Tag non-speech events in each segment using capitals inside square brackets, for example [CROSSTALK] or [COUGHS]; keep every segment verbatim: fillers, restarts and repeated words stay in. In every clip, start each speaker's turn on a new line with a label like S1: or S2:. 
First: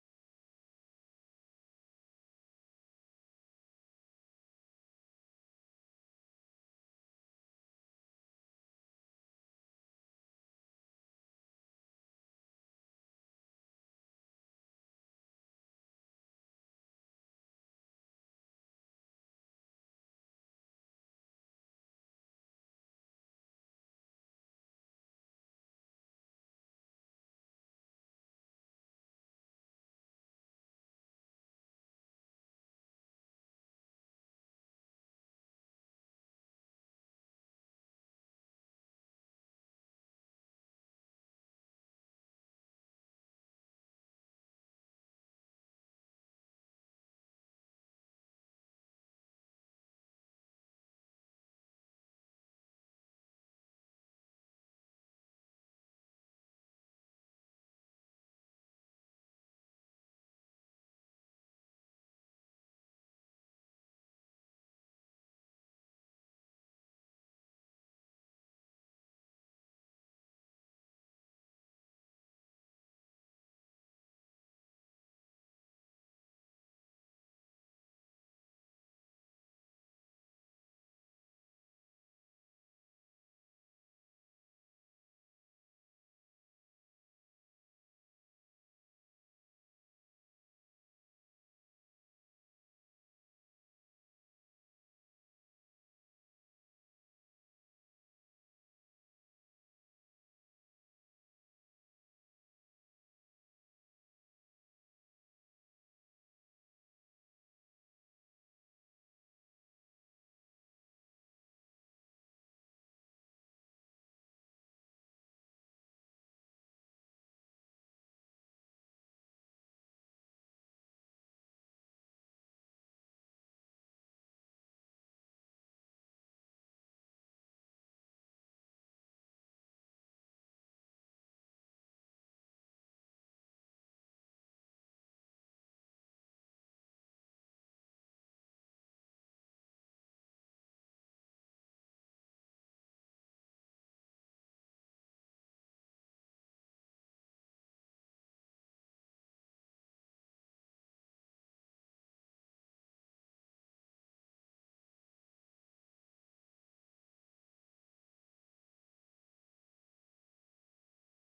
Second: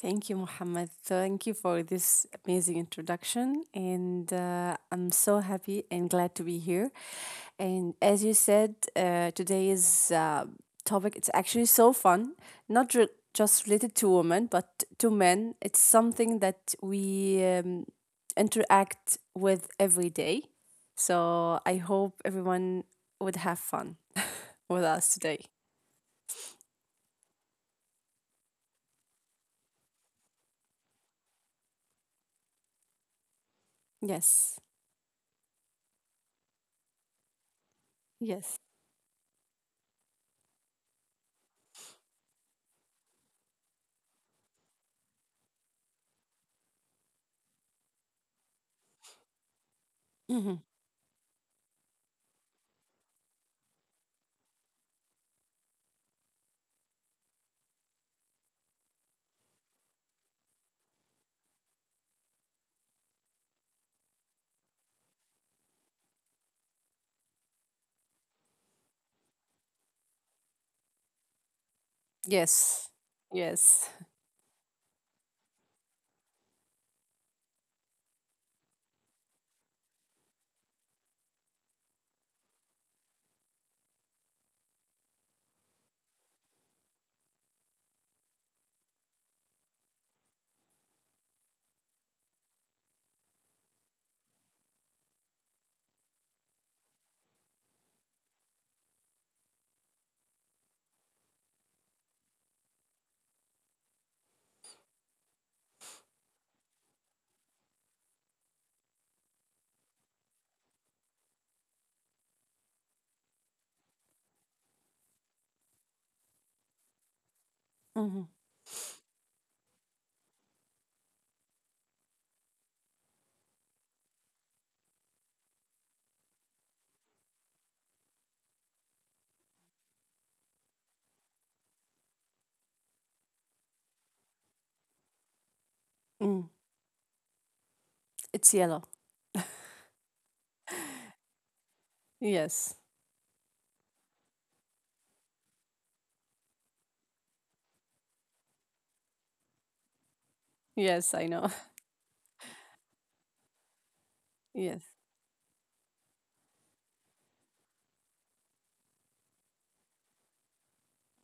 S1: Thank you, Muhammad. Thank you for this amazing introduction. And uh, I'm so happy and glad to be here. And as you said, uh, today's uh, topic, it's actually so fun, not re- just related to women, but to men. It's something that we um, interact with every day. So I hope everyone would have fun with us today. Yes. Yes. Hmm. Yes. Yes. Mhm. Mm, it's yellow. Yes. Yes, I know. [LAUGHS] Yes.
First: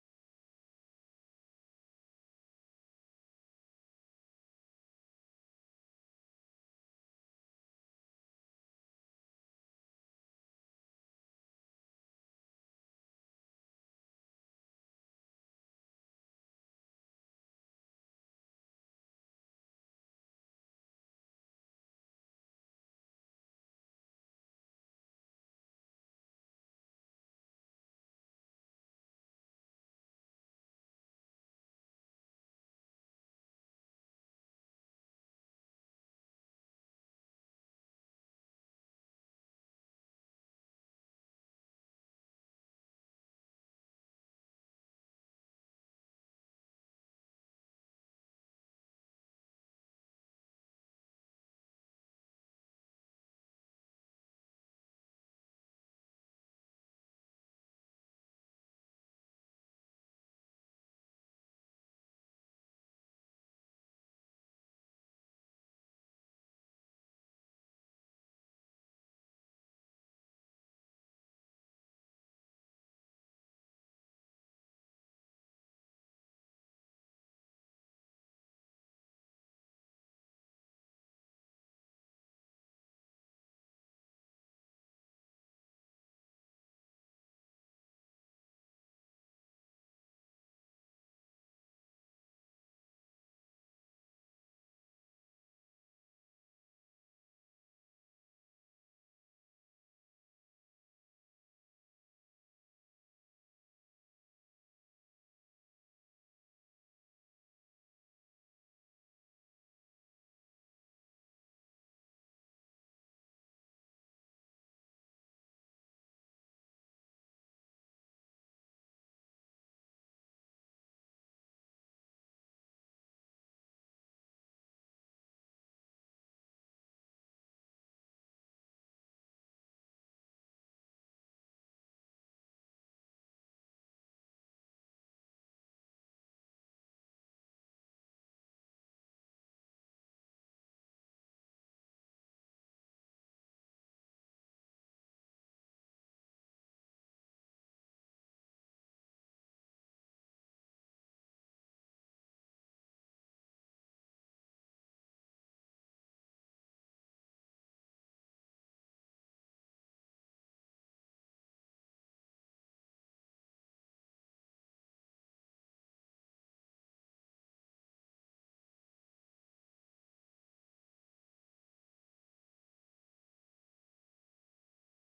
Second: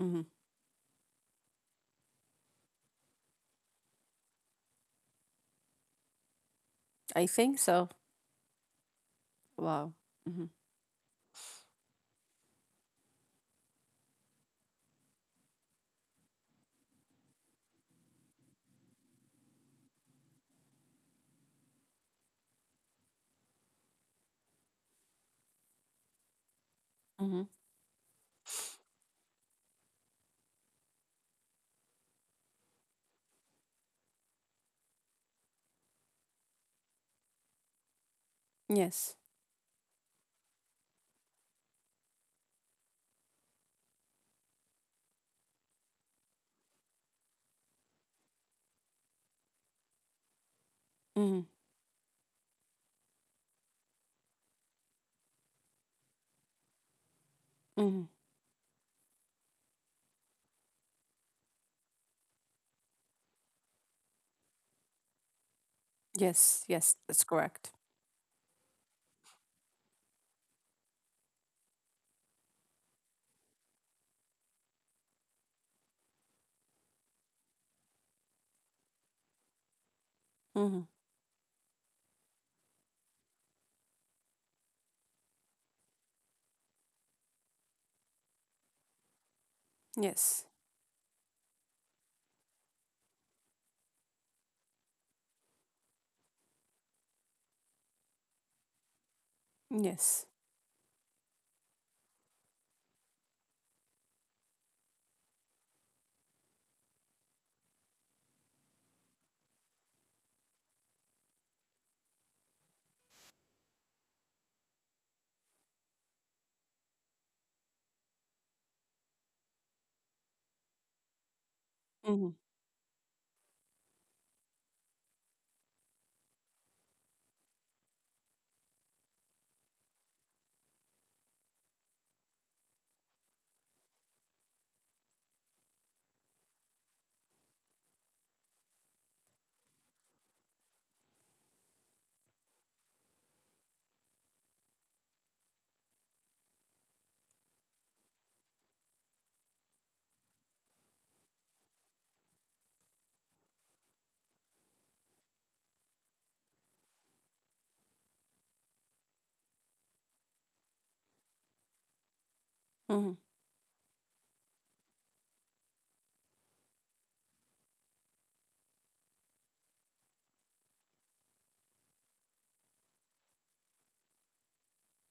S1: Hmm. I think so. Wow. Hmm. Hmm. Yes. Hmm. Hmm. Yes. Yes, that's correct. Hmm. Yes. Yes. Hmm. Hmm.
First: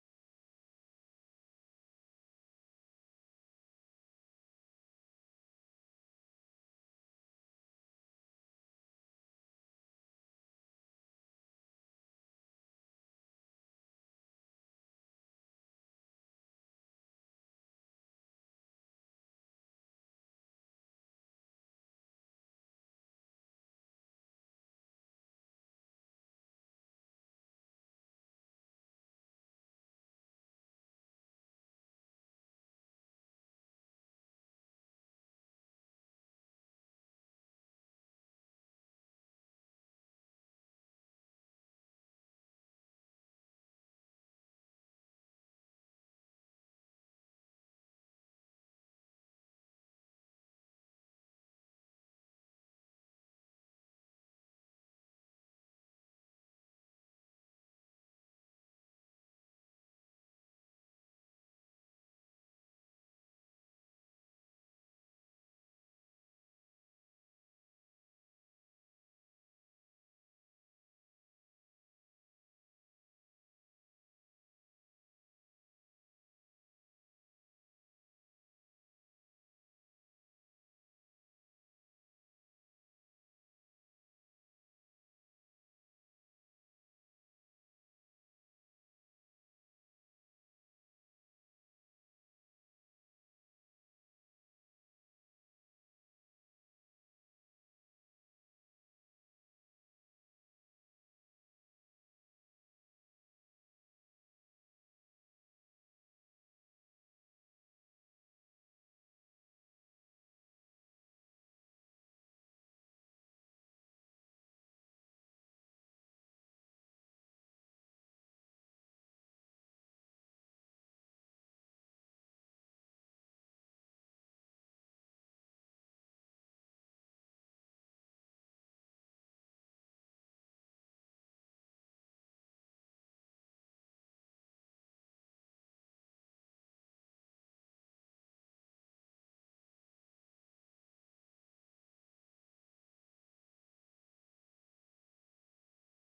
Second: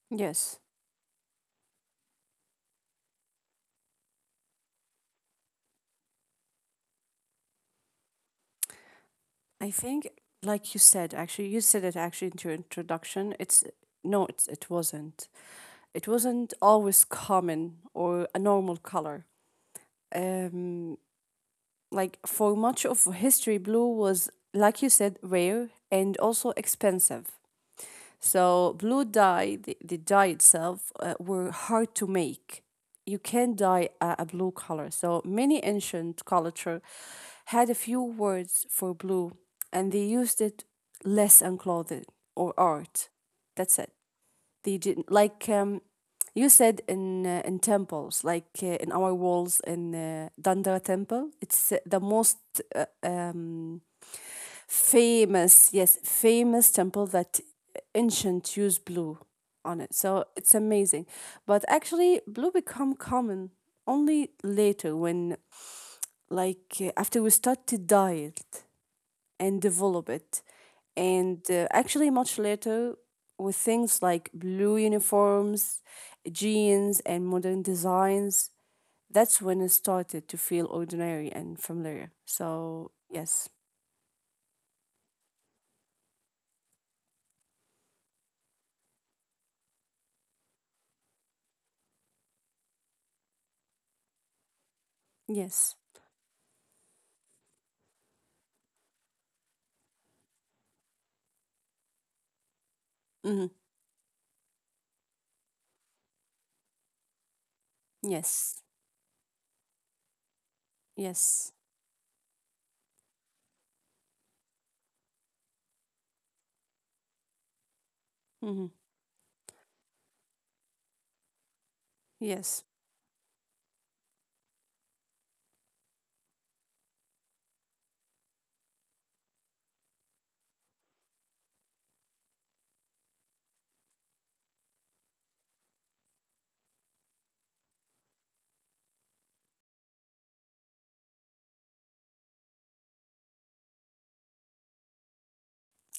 S1: Yes. I think, like you said, actually, you said it actually in your introduction. It's no, it's, it wasn't. It wasn't always common or a normal color. Um, like for much of history, blue was, like you said, rare and also expensive, so blue dye, the, the dye itself, uh, were hard to make. You can dye a, a blue color, so many ancient culture had a few words for blue, and they used it less on clothing or art, that's it. They did, like um, you said, in uh, in temples, like uh, in our walls, in uh, Dandara temple. It's uh, the most uh, um, famous, yes, famous temple that ancient used blue on it, so it's amazing. But actually blue become common only later, when, like uh, after we start to dye it and develop it. And uh, actually, much later, with things like blue uniforms, jeans, and modern designs, that's when it started to feel ordinary and familiar. So, yes, yes, hmm, yes, yes, hmm, yes,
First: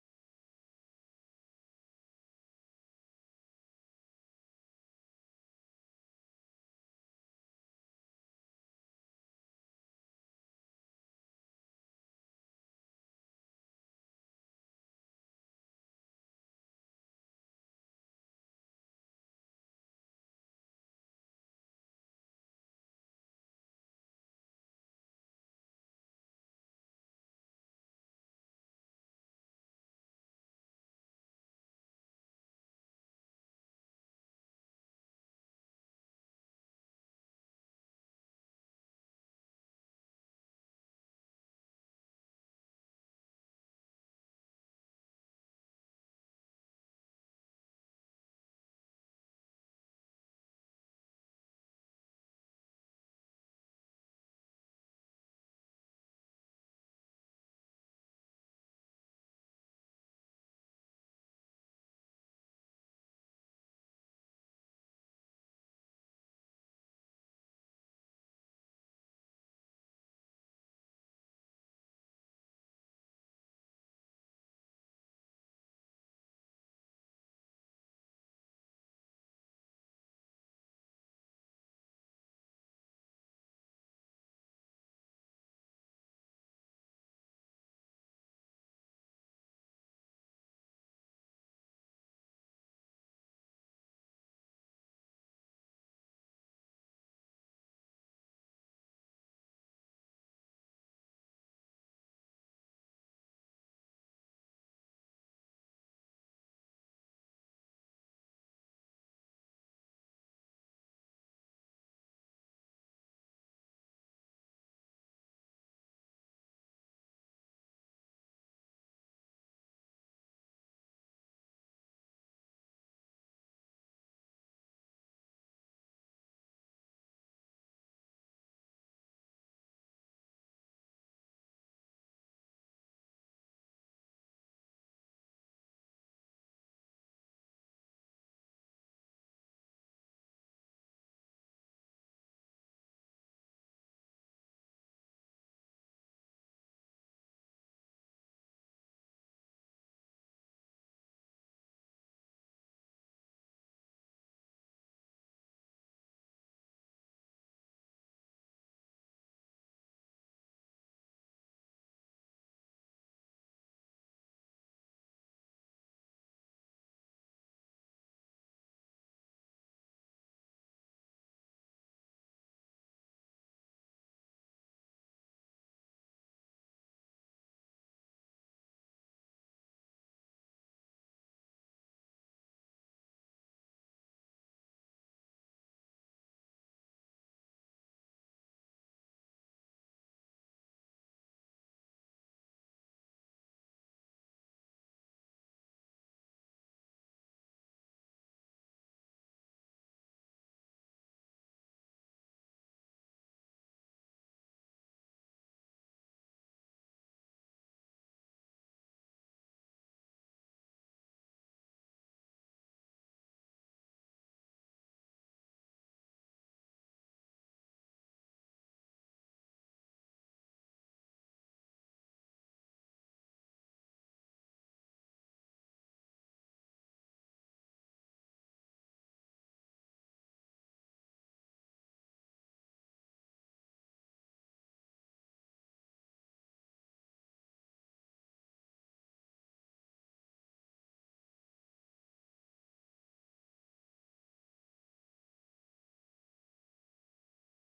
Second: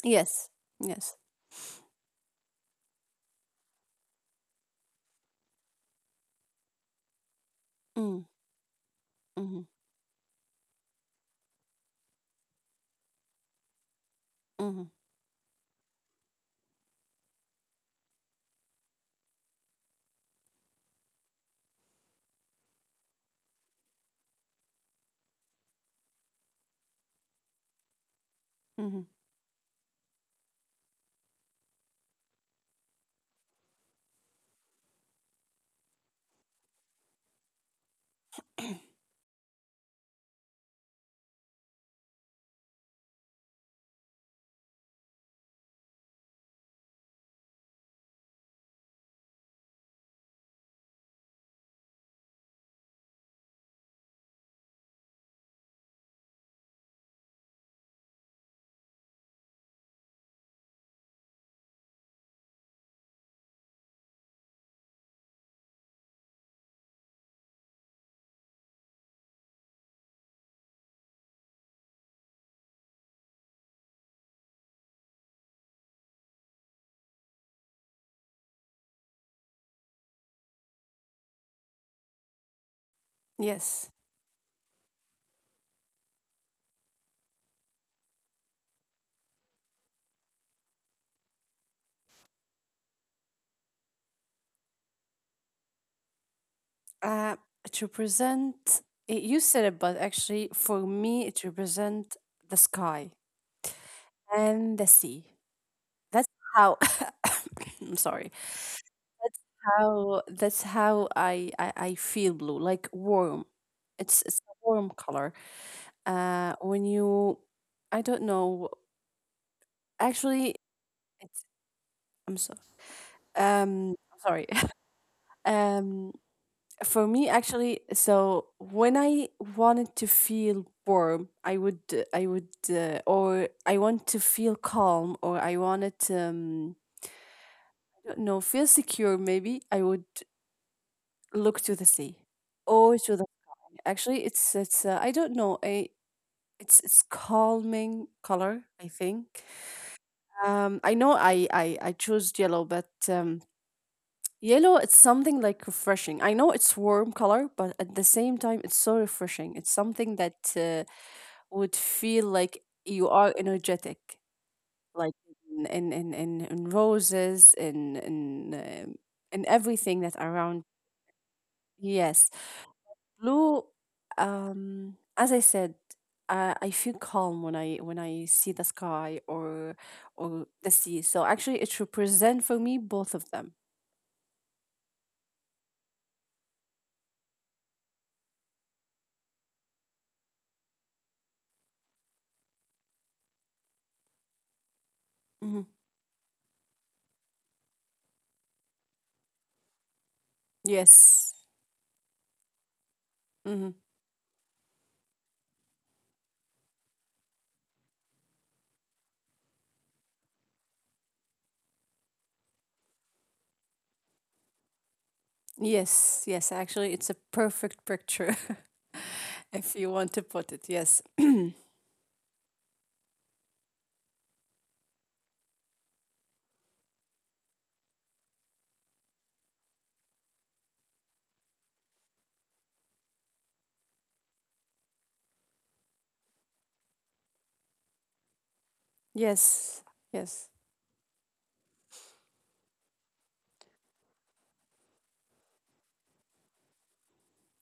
S1: yes, yes, mm, mhm, mhm, mhm, yes. Uh, to present, you said it, but actually, for me, it represents the sky and the sea. That's how [COUGHS] I'm sorry. That's how that's how I, I I feel blue, like warm. It's it's a warm color. Uh, when you, I don't know. Actually, it's, I'm so, um I'm sorry. [LAUGHS] Um, for me actually, so when I wanted to feel warm, I would uh, I would uh, or I want to feel calm, or I wanted um. I don't know, feel secure maybe. I would look to the sea or to the sky. Actually, it's it's uh, I don't know. I, it's it's calming color, I think. Um, I know I I I chose yellow, but um, yellow, it's something like refreshing. I know it's warm color, but at the same time, it's so refreshing. It's something that uh, would feel like you are energetic, like in in in, in in roses, in in um, in everything that around. Yes. Blue, um, as I said, uh, I feel calm when I when I see the sky or or the sea. So actually, it represents for me both of them. Hmm. Yes. Hmm. Yes. Yes. Actually, it's a perfect picture [LAUGHS] if you want to put it. Yes. [CLEARS THROAT] Yes. Yes.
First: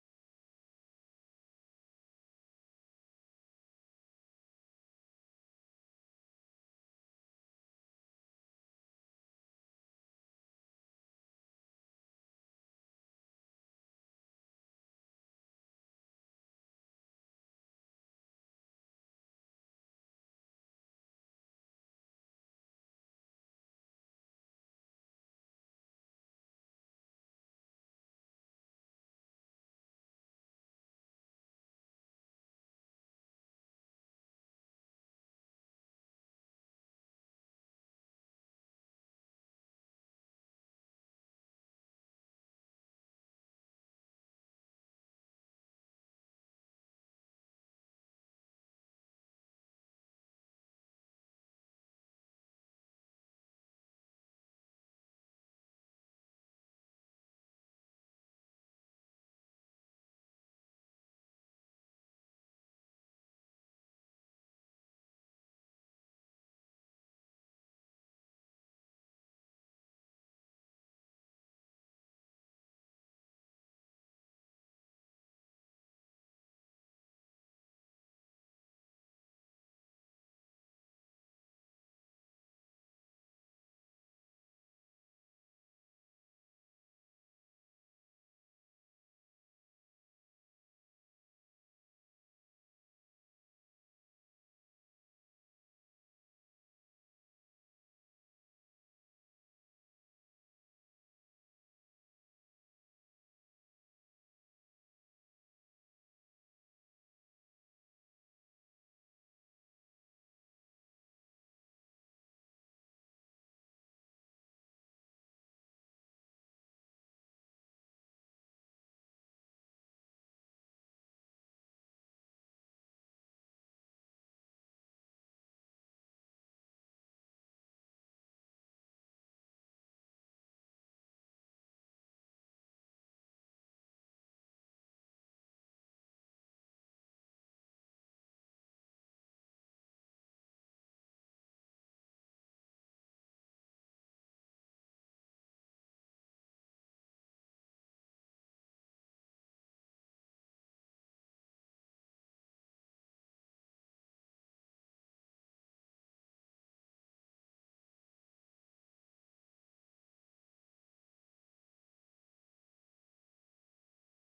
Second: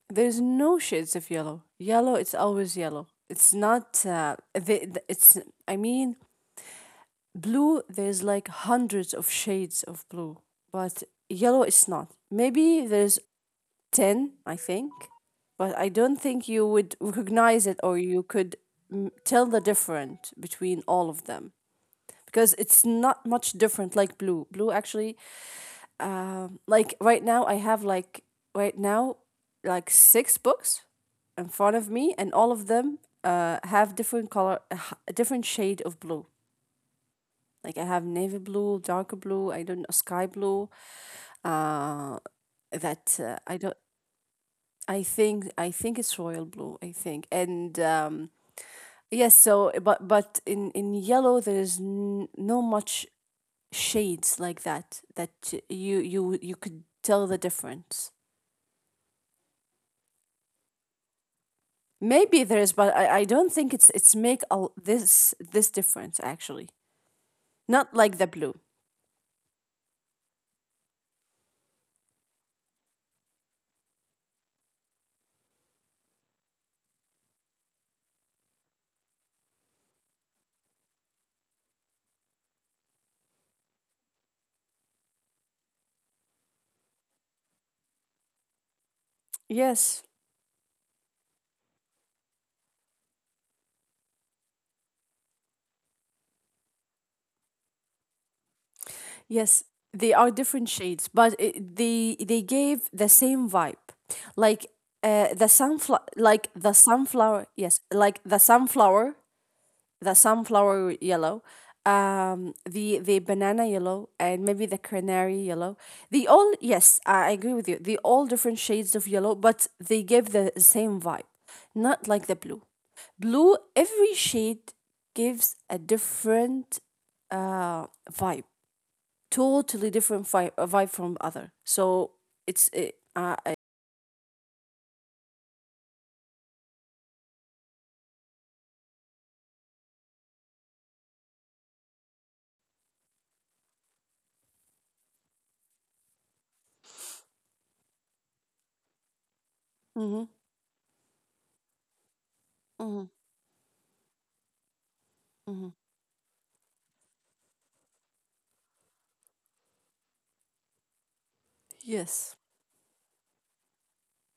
S1: There's no shades of yellow. Yellow, it's always yellow. It's not. Uh, the, the, it's. I mean, blue, there's like hundreds of shades of blue, but yellow is not. Maybe there's ten, I think, but I don't think you would recognize it, or you could, mm, tell the difference between all of them, because it's not much different like blue. Blue actually, um, like right now, I have, like right now, like six books in front of me, and all of them uh, have different color, a h- a different shade of blue. Like I have navy blue, darker blue, I don't know, sky blue. Uh, that uh, I don't. I think I think it's royal blue. I think and um, yes. So but but in in yellow there is n- no much shades like that that you you you could tell the difference. Maybe there is, but I, I don't think it's it's make a, this this difference actually. Not like the blue. Yes. Yes, they are different shades, but it, they they gave the same vibe. Like uh, the sunflower, like the sunflower, yes, like the sunflower, the sunflower yellow, um, the the banana yellow, and maybe the canary yellow. They all, yes, I I agree with you. They all different shades of yellow, but they give the same vibe. Not like the blue. Blue, every shade gives a different uh vibe, totally different vibe, vibe from other. So it's uh, uh, I, hmm, hmm, hmm, yes,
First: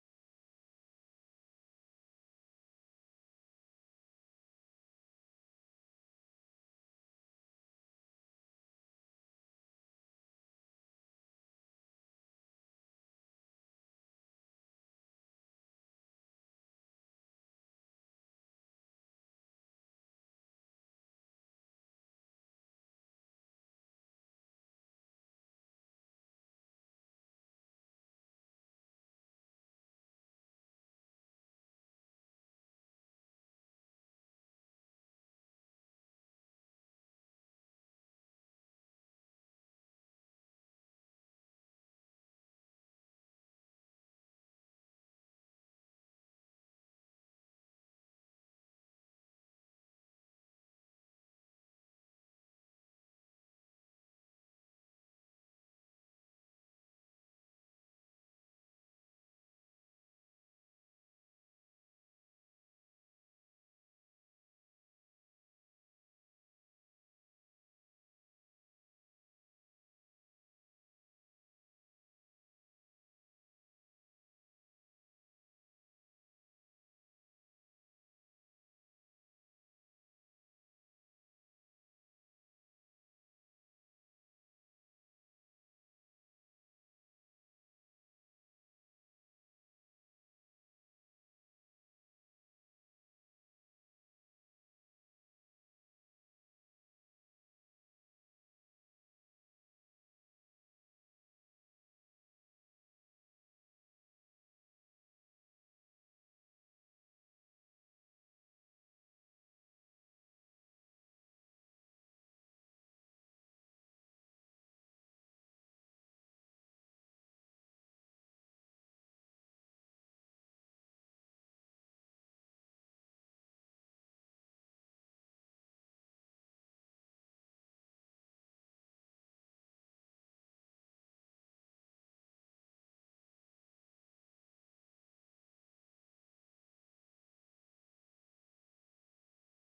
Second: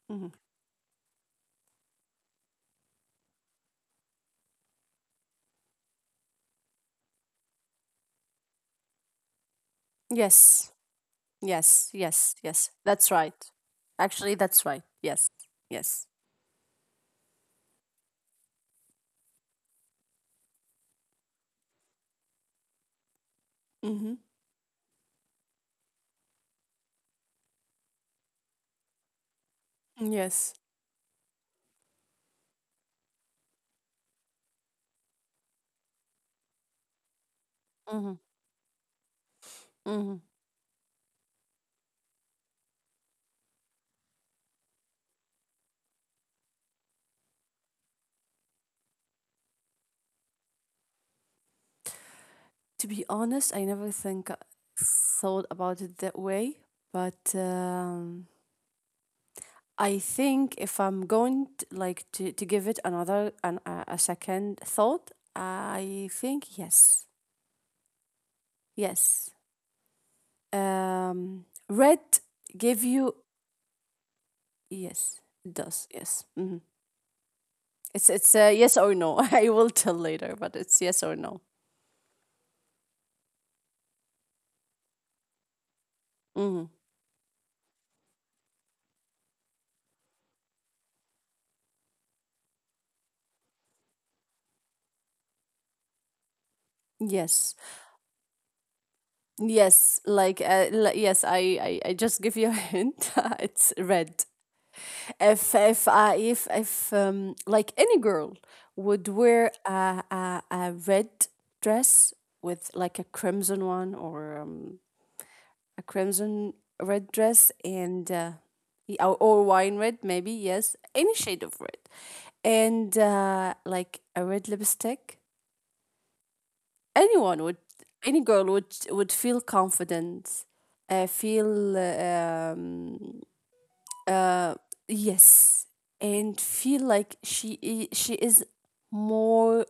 S1: hmm, yes, yes, yes, yes. That's right. Actually, that's right. Yes, yes. Hmm. Yes. Hmm. Hmm. To be honest, I never think uh, thought about it that way, but um, I think if I'm going to, like to, to give it another, an, a, a second thought, I think yes, yes. Um, red give you, yes, it does, yes. Hmm. It's it's a yes or no. [LAUGHS] I will tell later, but it's yes or no. Hmm. Yes, yes, like uh, li- yes. I, I I just give you a hint. [LAUGHS] It's red. If if I if if um like any girl would wear a a, a red dress, with like a crimson one, or um a crimson red dress, and uh, y- or, or wine red maybe, yes, any shade of red, and uh, like a red lipstick, anyone would any girl would would feel confident, uh, feel uh, um, uh, yes, and feel like she i- she is more.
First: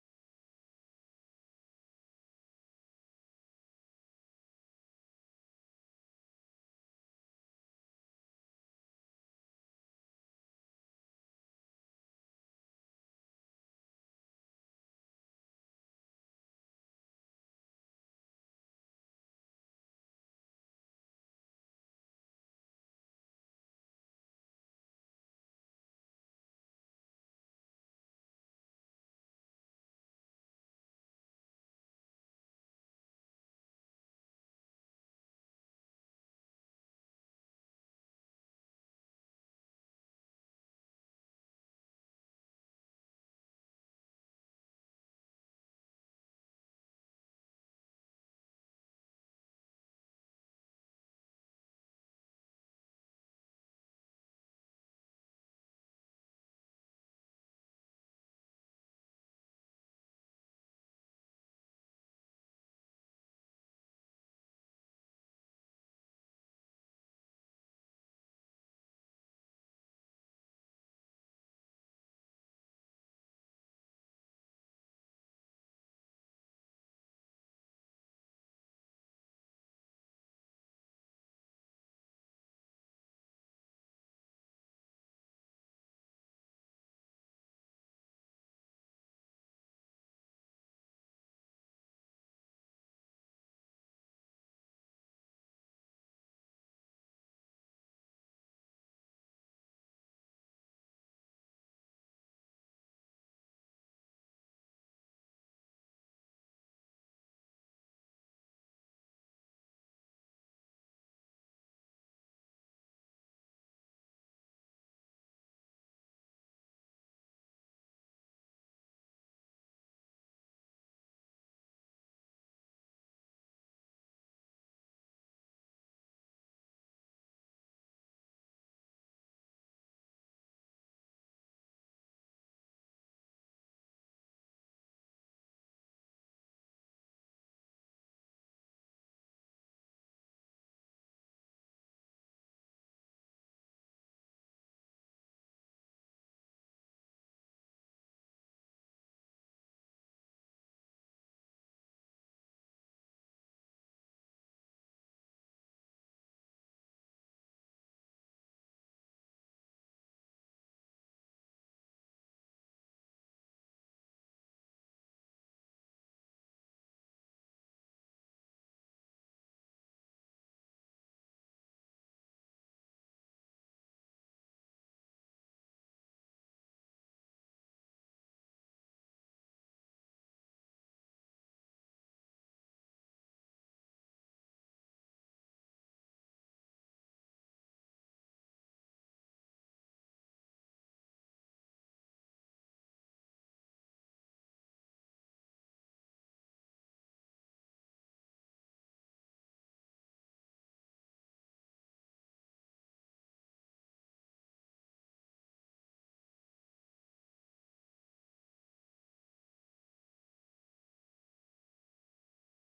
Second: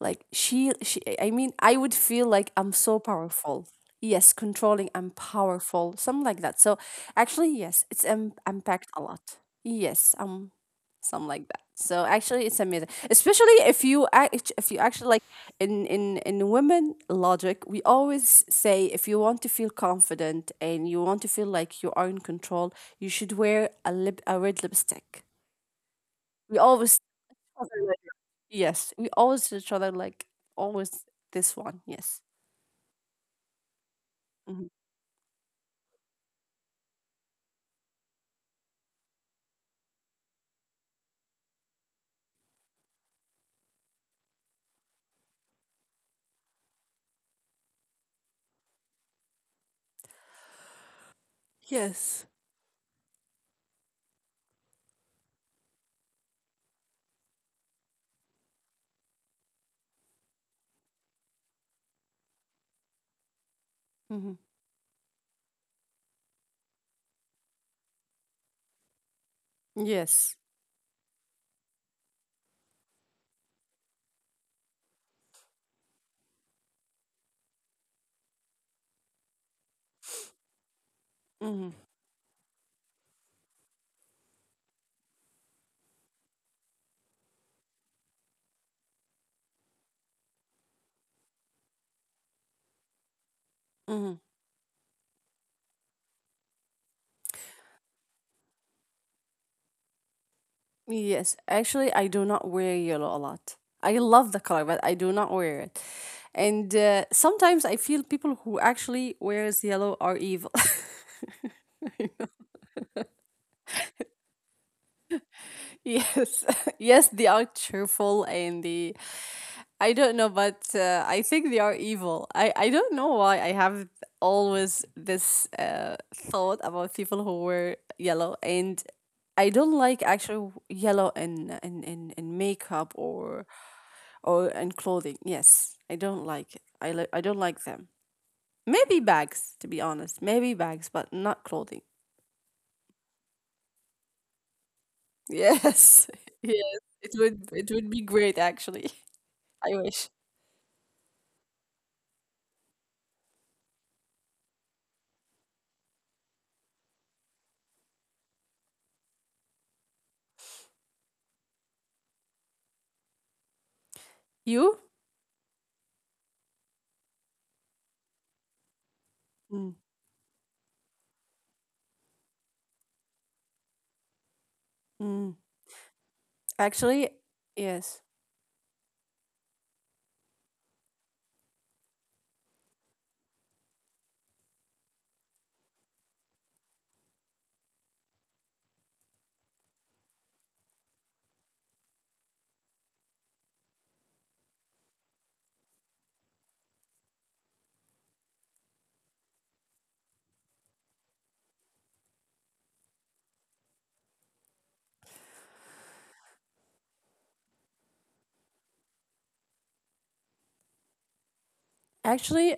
S1: Like she, she, I mean, I would feel like I'm so powerful. Yes, controlling, I'm powerful, something like that. So actually, yes, it's, um, impact a lot. Yes, um, something like that. So actually, it's amazing, especially if you act, if you actually, like, in in in women logic, we always say if you want to feel confident and you want to feel like you are in control, you should wear a lip a red lipstick. We always. Yes, we always each other, like, always, this one. Yes. Mhm. Yes. Mhm. Yes. Hmm. Yes. Actually, I do not wear yellow a lot. I love the color, but I do not wear it. And uh, sometimes I feel people who actually wears yellow are evil. [LAUGHS] Yes. [LAUGHS] Yes, they are cheerful, and they, I don't know, but uh, I think they are evil. I, I don't know why I have always this uh, thought about people who wear yellow, and I don't like actually yellow in in, in, in makeup or or in clothing. Yes, I don't like it. I li- I don't like them. Maybe bags, to be honest. Maybe bags, but not clothing. Yes, [LAUGHS] yes. It would it would be great actually. [LAUGHS] I wish you. Mm. Mm. Actually, yes. Actually,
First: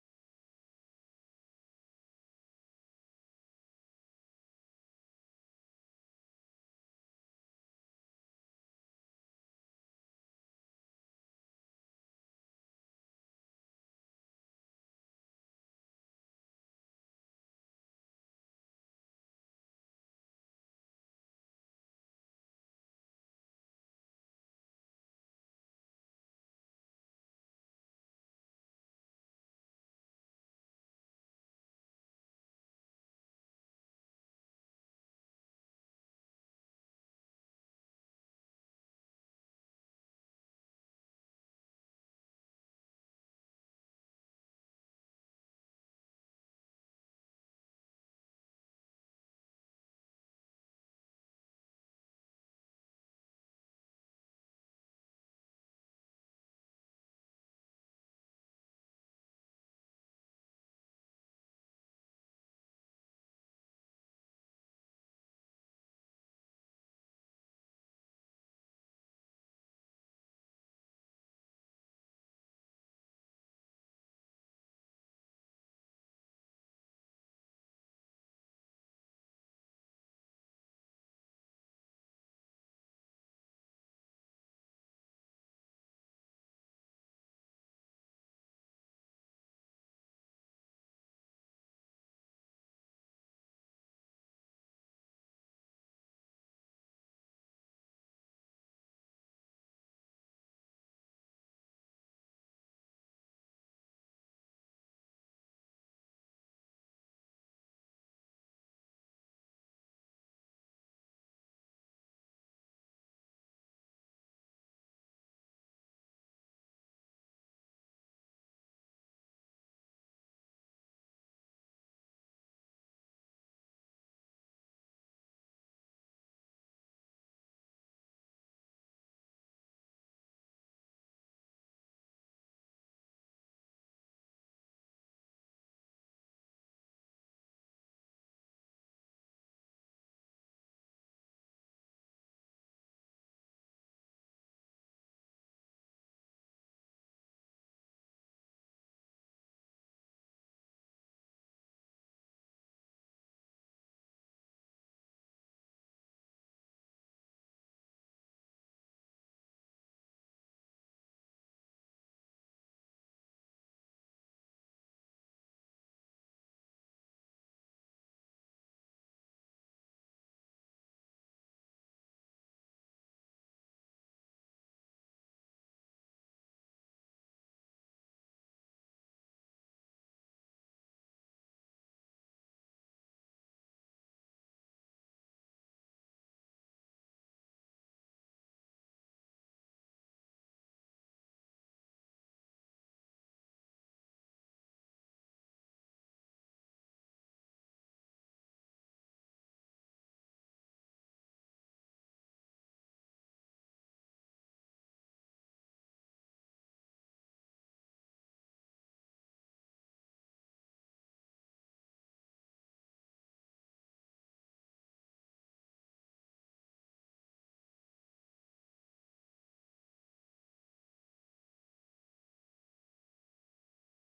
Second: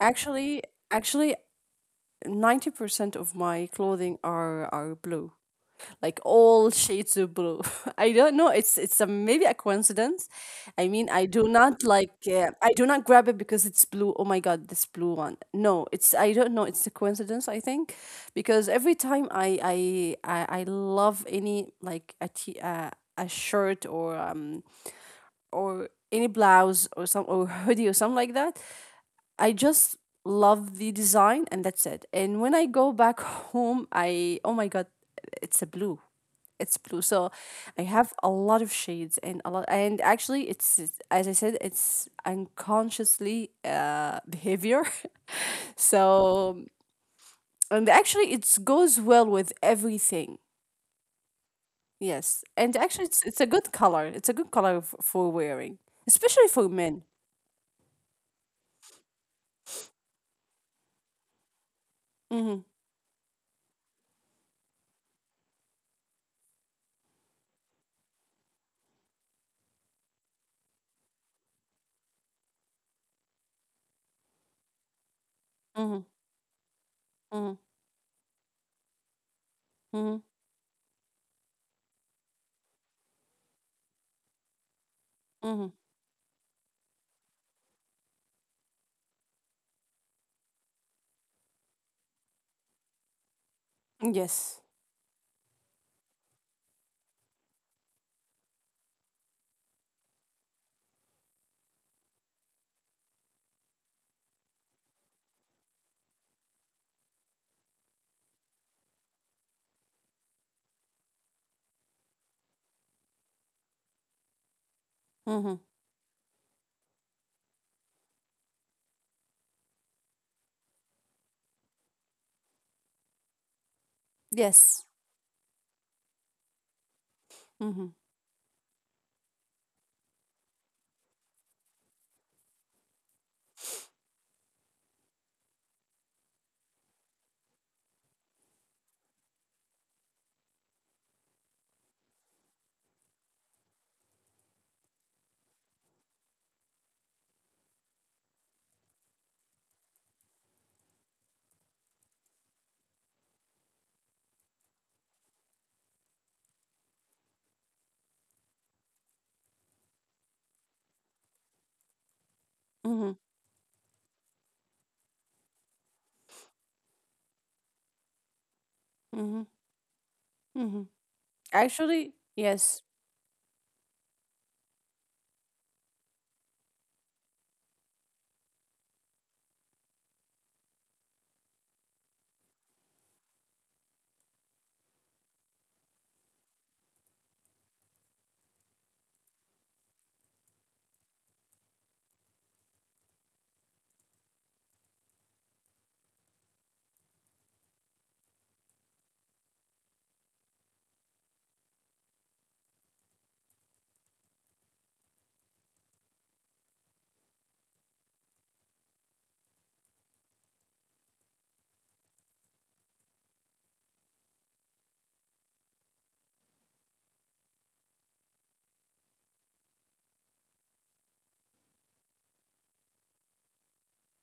S1: actually, actually, ninety percent of my clothing are are blue. Like all [LAUGHS] shades of blue. [LAUGHS] I don't know. It's it's a, maybe a coincidence. I mean, I do not like. Uh, I do not grab it because it's blue. Oh my god, this blue one. No, it's, I don't know. It's a coincidence, I think. Because every time I I I, I love any, like, a t uh, a shirt or um or any blouse or some or hoodie or something like that, I just love the design, and that's it. And when I go back [LAUGHS] home, I, oh my god, it's a blue. It's blue. So I have a lot of shades and a lot, and actually it's it's- as I said, it's unconsciously uh behavior. [LAUGHS] So, and actually it goes well with everything. Yes. And actually it's it's a good color. It's a good color f- for wearing, especially for men. Mhm. Mhm. Mhm. Mhm. Mhm. Yes. Mm-hmm. Yes. Mhm. Mhm. Mhm. Mhm. Actually, yes.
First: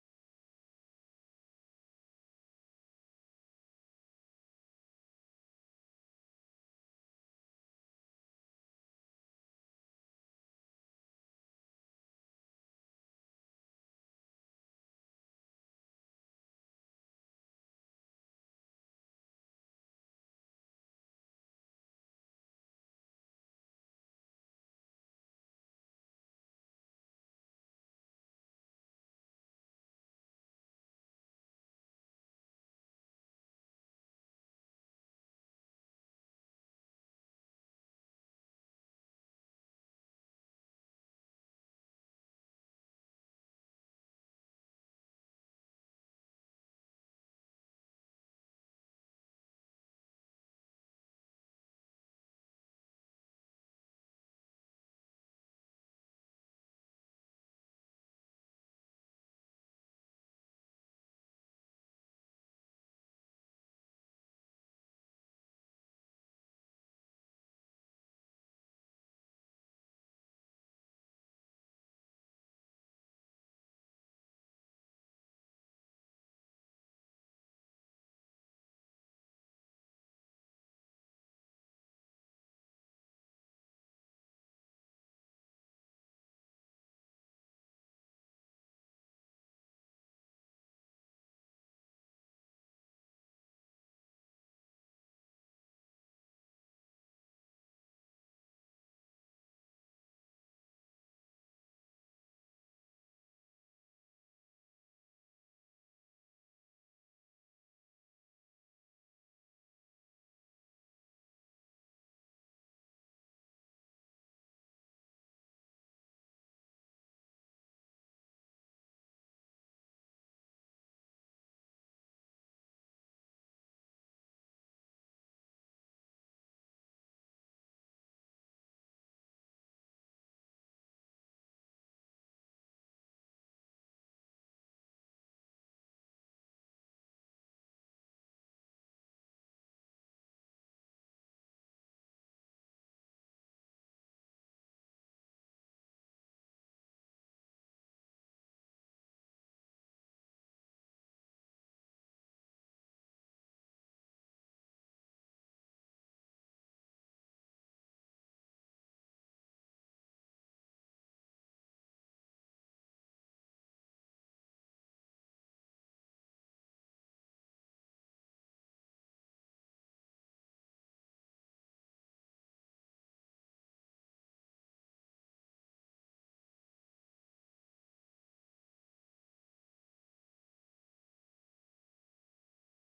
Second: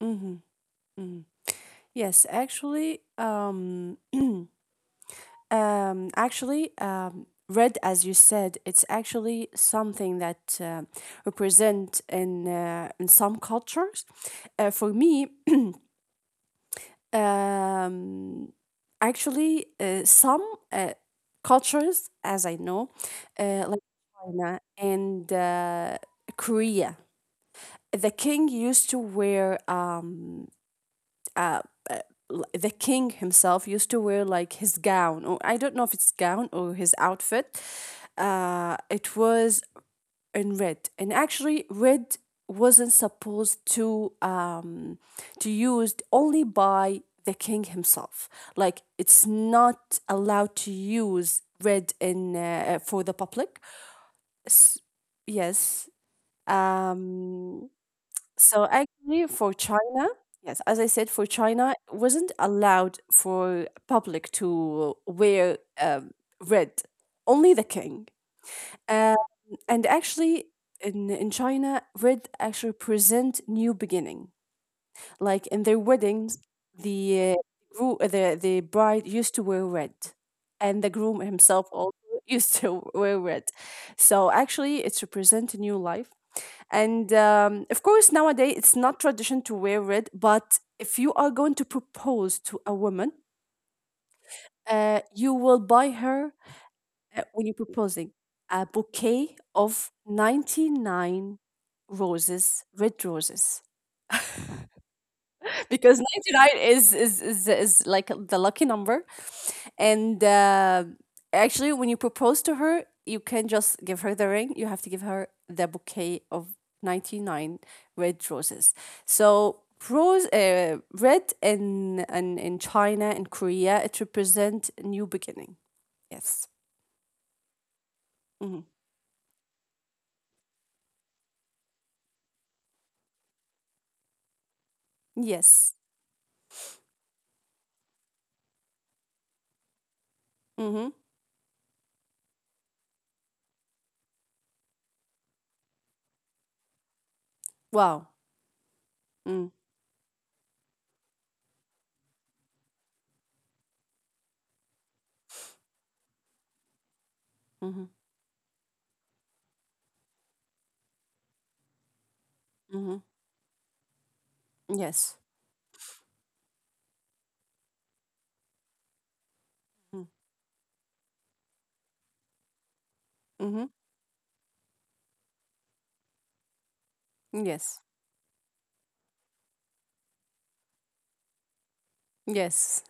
S1: Mhm. Mhm. Yes, actually, um, [CLEARS THROAT] um, actually, um, red, as you said, it's actually something that uh, represent in uh, in some cultures. Uh, for me, um, actually, uh, some uh, cultures, as I know, uh, like China and uh, Korea. The king used to wear um uh, uh, l- the king himself used to wear, like, his gown, or I don't know if it's gown or his outfit. Uh it was in red, and actually red wasn't supposed to, um to used only by the king himself, like it's not allowed to use red in, uh, for the public. S- yes. um so actually, for China, yes, as I said, for China, it wasn't allowed for public to wear um, red, only the king. Um, and actually, in in China, red actually present new beginning. Like in their weddings, the uh, gro- uh, the the bride used to wear red, and the groom himself also [LAUGHS] used to wear red. So actually, it's represent a new life, and um, of course, nowadays it's not tradition to wear red. But if you are going to propose to a woman, uh, you will buy her, uh, when you're proposing, a bouquet of ninety-nine roses, red roses. Because ninety-nine is is is, is like the lucky number. And uh, actually when you propose to her you can just give her the ring. You have to give her the bouquet of ninety-nine red roses. So rose, uh, red in, in in China and Korea it represent a new beginning. Yes. Hmm. Yes. Mm-hmm. Wow. mm Mm-hmm. Mm-hmm. Yes. Mm-hmm. Mm-hmm. Yes. Yes.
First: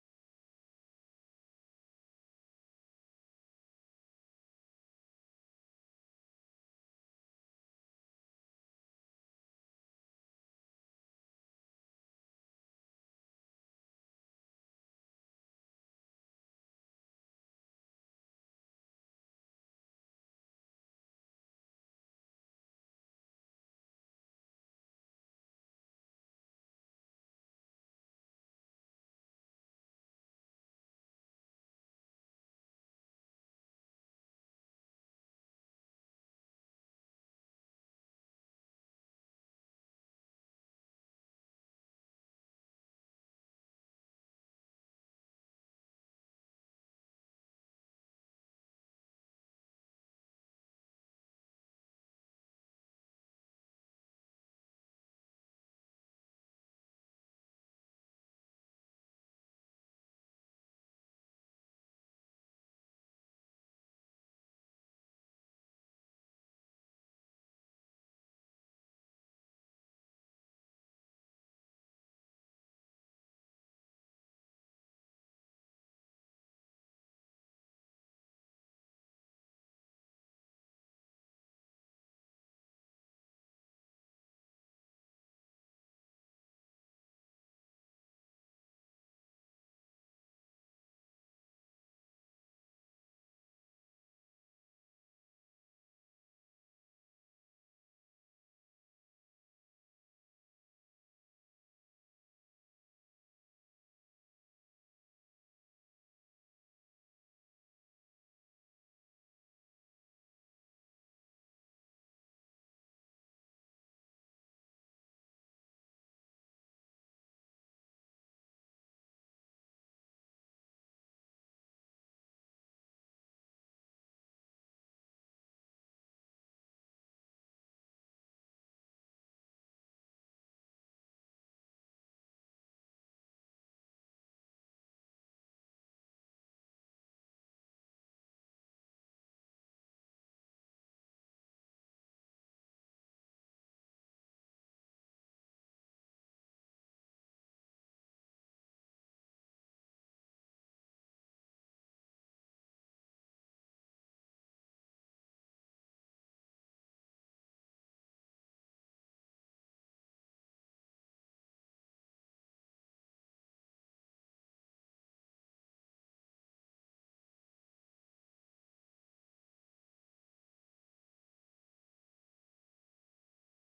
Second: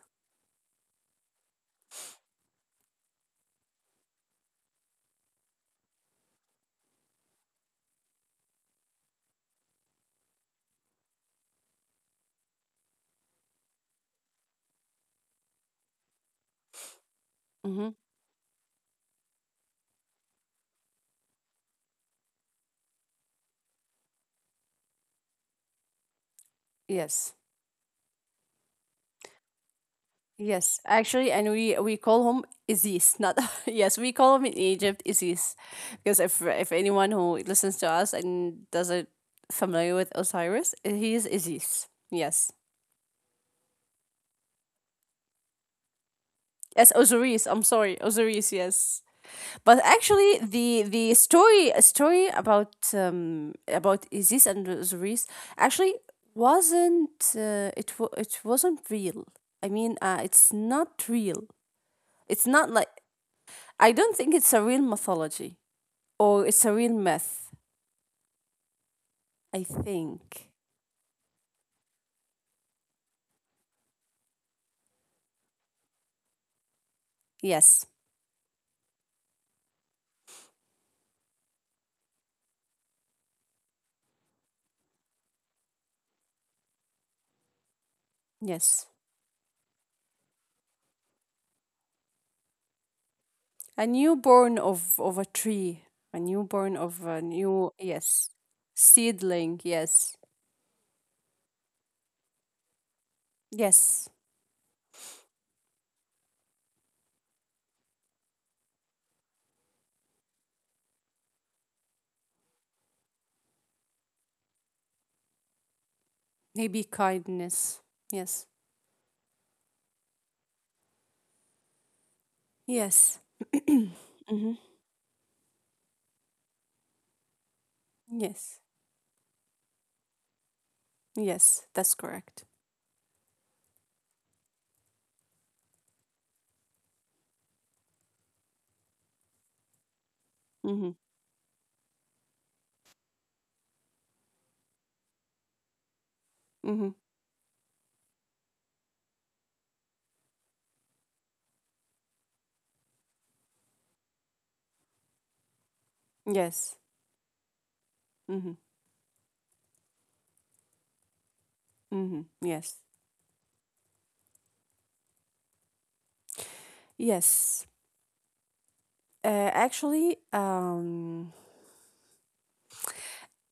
S1: Mm-hmm. Yes. Yes, actually, and we we call him Aziz. Not [LAUGHS] yes, we call him in Egypt Aziz, because if if anyone who listens to us and doesn't familiar with Osiris, he is Aziz. Yes, yes, Osiris. I'm sorry, Osiris. Yes, but actually, the the story story about um about Aziz and Osiris actually wasn't uh, it wa- it wasn't real. I mean, uh, it's not real. It's not like, I don't think it's a real mythology or it's a real myth, I think. Yes. Yes. A newborn of, of a tree. A newborn of a new, yes. Seedling, yes. Yes. Maybe kindness. Yes. Yes. [CLEARS THROAT] mm-hmm. Yes. Yes, that's correct. Mm-hmm. Mm-hmm. Yes. Mm-hmm. Mm-hmm. Yes. Yes. Uh, actually, um,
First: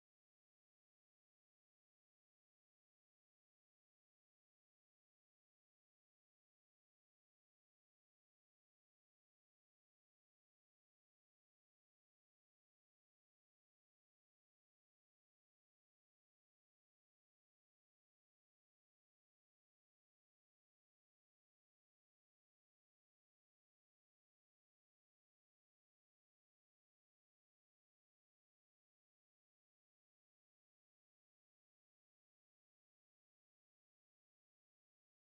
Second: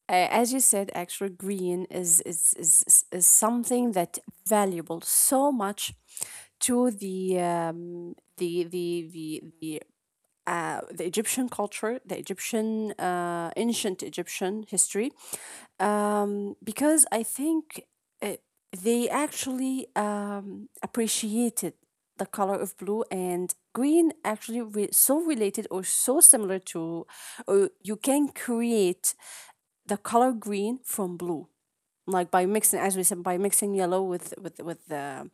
S1: uh, as you said, actually, green is, is is is is something that valuable so much to the um, the the the the. Uh, the Egyptian culture, the Egyptian uh, ancient Egyptian history, um, because I think uh, they actually um, appreciated the color of blue and green actually re- so related or so similar to, or you can create the color green from blue like by mixing, as we said, by mixing yellow with with with the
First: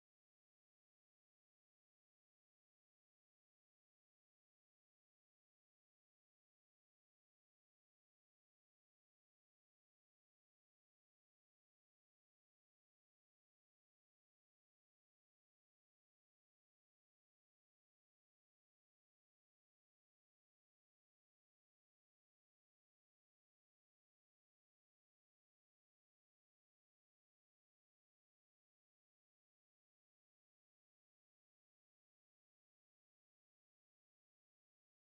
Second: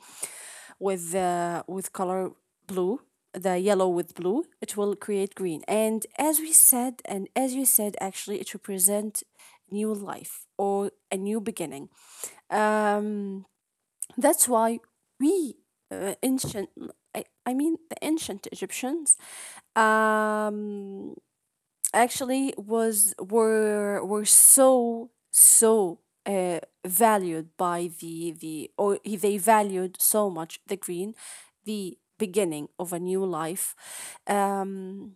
S1: with the with color blue. The yellow with blue it will create green, and as we said and as you said, actually it represent new life or a new beginning. um that's why we uh, ancient I, I mean the ancient Egyptians um actually was were were so so uh, valued by the the or they valued so much the green, the beginning of a new life. um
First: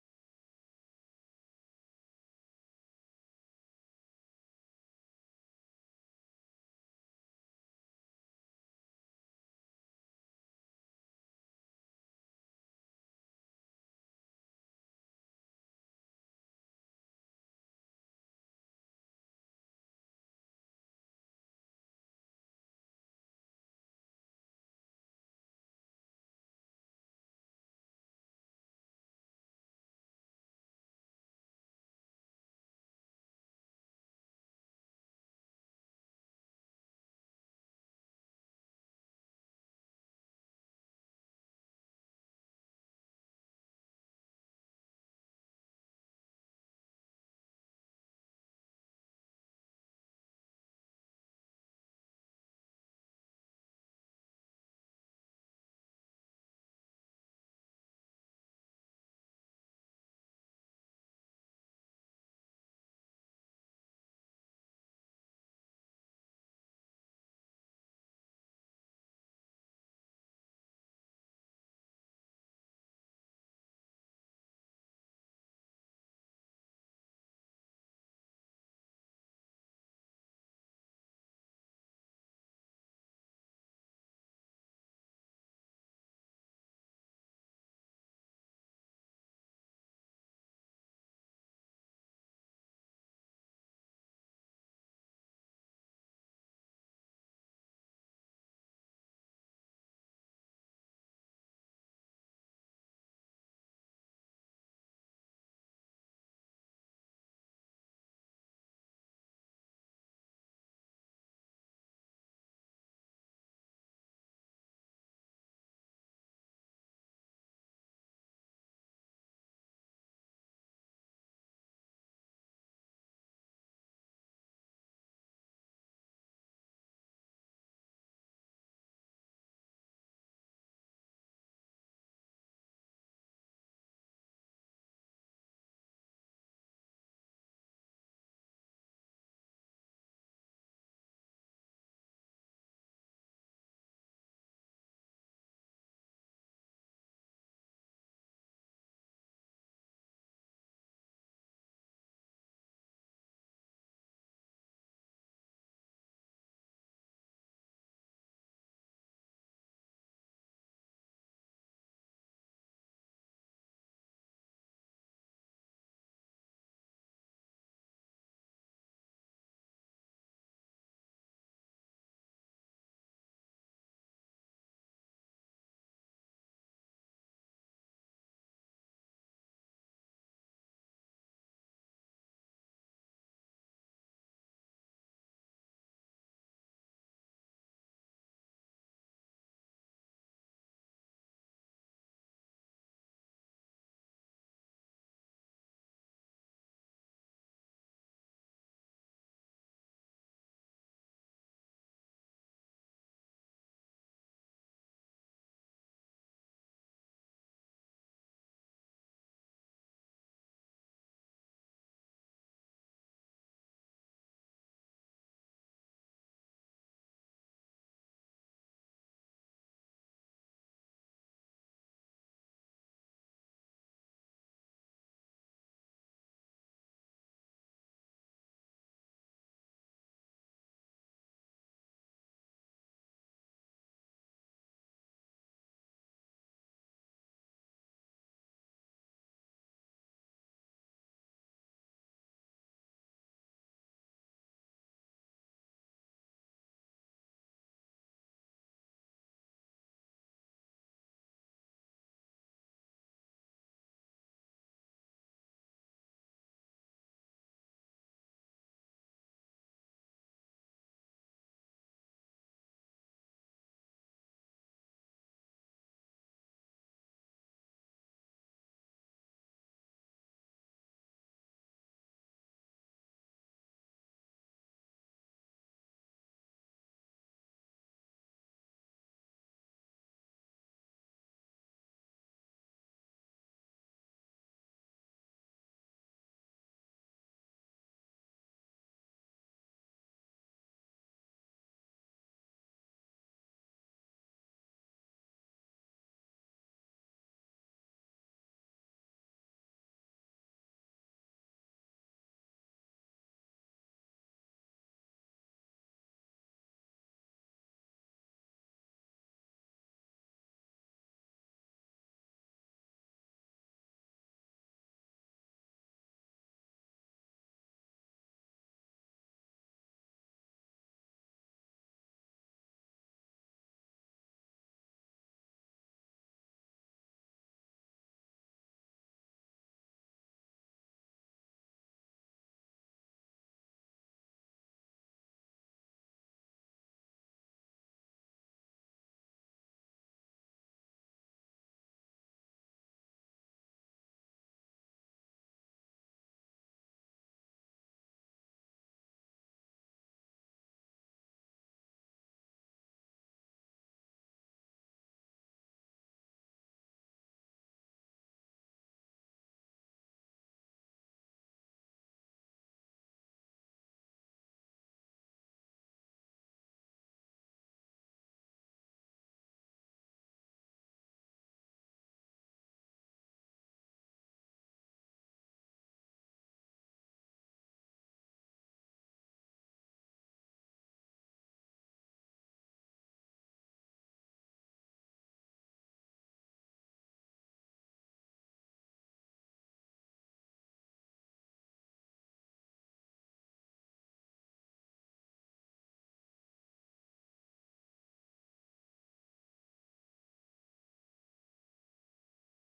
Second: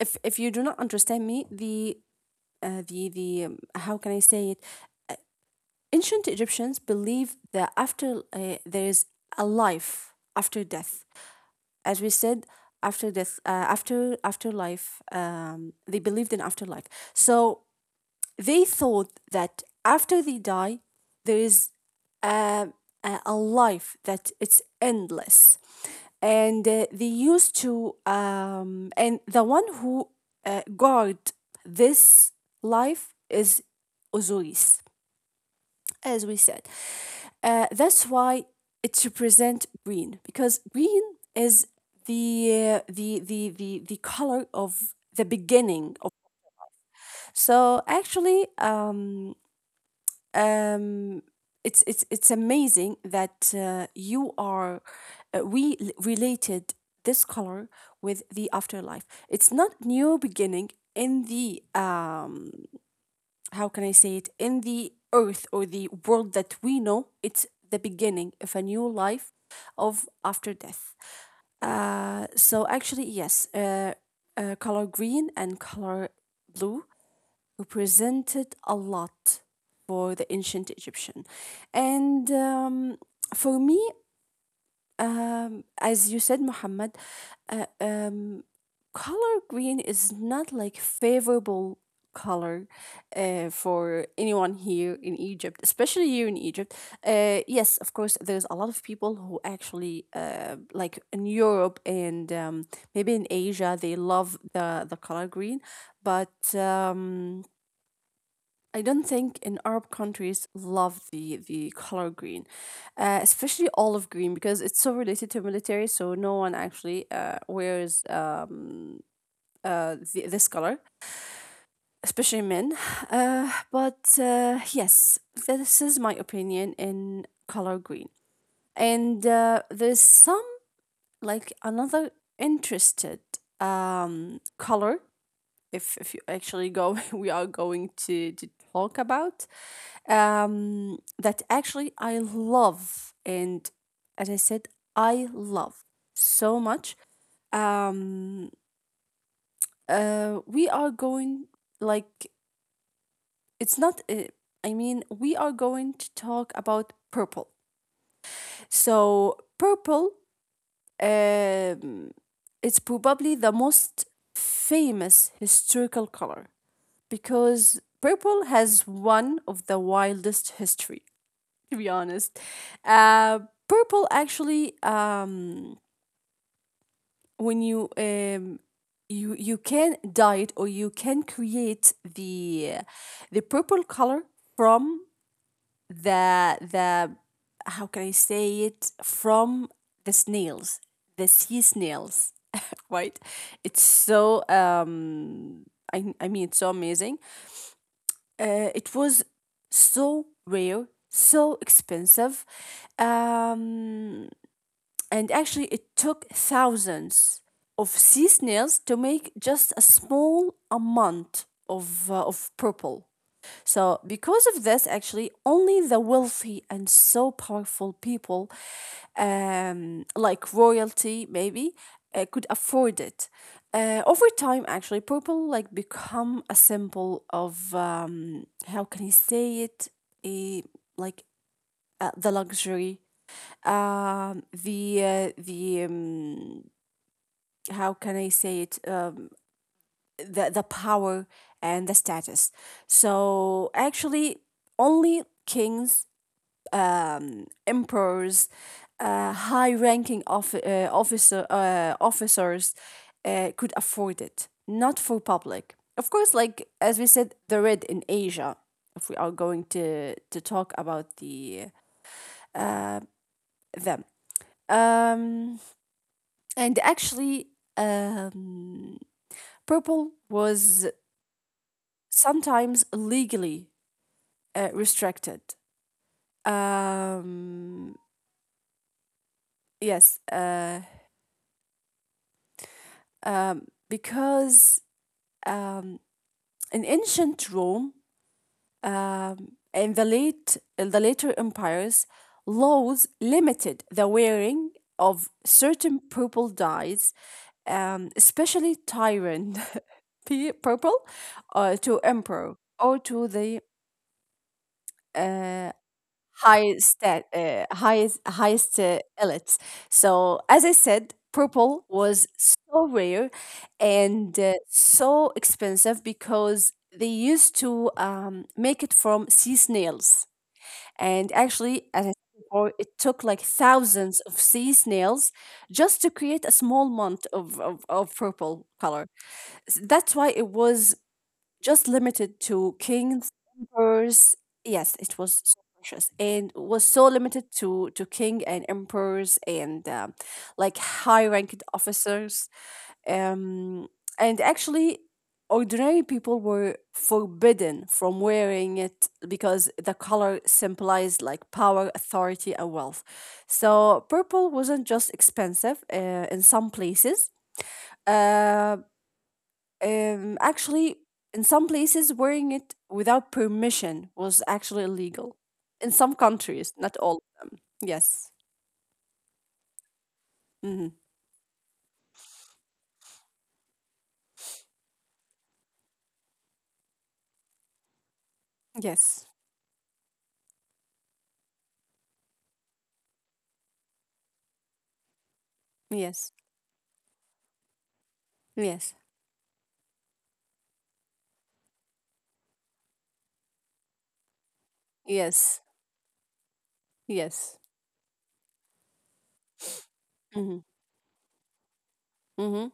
S1: if if you do not understand me the uh, the the um, how can I say it, ancient Egyptians believe that after uh, there is a life after death. As we said, after death, uh, after afterlife, um they believed in afterlife. So they thought that after they die, there is a, a, a life that it's endless. And uh, they used to, um, and the one who uh, guard this life is Osiris, as we said. Uh, that's why it represents green, because green is the, uh, the, the, the, the color of the beginning of. So actually, um, um, it's it's it's amazing that uh, you are uh, we related this color with the afterlife. It's not new beginning in the, um, how can I say it, in the earth or the world that we know. It's the beginning of a new life, of after death. Uh, so actually, yes, uh, uh, color green and color blue represented a lot for the ancient Egyptian. And um, For me, um, as you said, Muhammad, uh, um, color green is not like favorable color uh, for anyone here in Egypt, especially here in Egypt. Uh, yes, of course, there's a lot of people who actually uh, like in Europe and um, maybe in Asia, they love the the color green, but. Um, I don't think in Arab countries love the the color green, uh, especially olive green because it's so related to military. So no one actually uh, wears uh, uh, th- this color, especially men. [SIGHS] Uh, but uh, yes, this is my opinion in color green. And uh, There's some like another interested um, color. If if you actually go, [LAUGHS] we are going to to talk about, um, that actually I love. And as I said, I love so much. Um, uh, we are going, like, it's not, uh, I mean, we are going to talk about purple. So, purple, um, it's probably the most famous historical color because purple has one of the wildest history, [LAUGHS] to be honest. Uh, Purple actually, um, when you um, you you can dye it or you can create the the purple color from the the how can I say it, from the snails, the sea snails, right? It's so, um, I I mean it's so amazing. Uh, it was so rare, so expensive. Um, And actually, it took thousands of sea snails to make just a small amount of, uh, of purple. So, because of this, actually, only the wealthy and so powerful people, um, like royalty maybe, uh, could afford it. Uh, over time, actually, purple like become a symbol of, um, how can you say it? A, like, uh, the luxury, um the uh, the um, how can I say it, um the the power and the status. So actually only kings, um emperors, uh, high ranking of uh, officer uh, officers uh, could afford it, not for public, of course, like as we said the red in Asia if we are going to to talk about the uh, them um and actually, um, purple was sometimes legally uh, restricted. Um, yes, uh, um, because um, in ancient Rome, um, in the late in the later empires, laws limited the wearing of certain purple dyes, um, especially tyrant [LAUGHS] pe- purple, uh, to emperor or to the uh, high stat, uh, highest highest uh, elites. So as I said, purple was so rare and uh, so expensive because they used to um, make it from sea snails. And actually, as I said before, it took like thousands of sea snails just to create a small amount of, of, of purple color. S- That's why it was just limited to kings, emperors. Yes, it was so precious and was so limited to to king and emperors and um like high-ranked officers. Um, and actually, ordinary people were forbidden from wearing it because the color symbolized like power, authority, and wealth. So purple wasn't just expensive, uh, in some places. Um um, Actually, in some places, wearing it without permission was actually illegal. In some countries, not all. Yes. Hmm. Yes. Yes. Yes. Yes. Yes. Hmm. Hmm.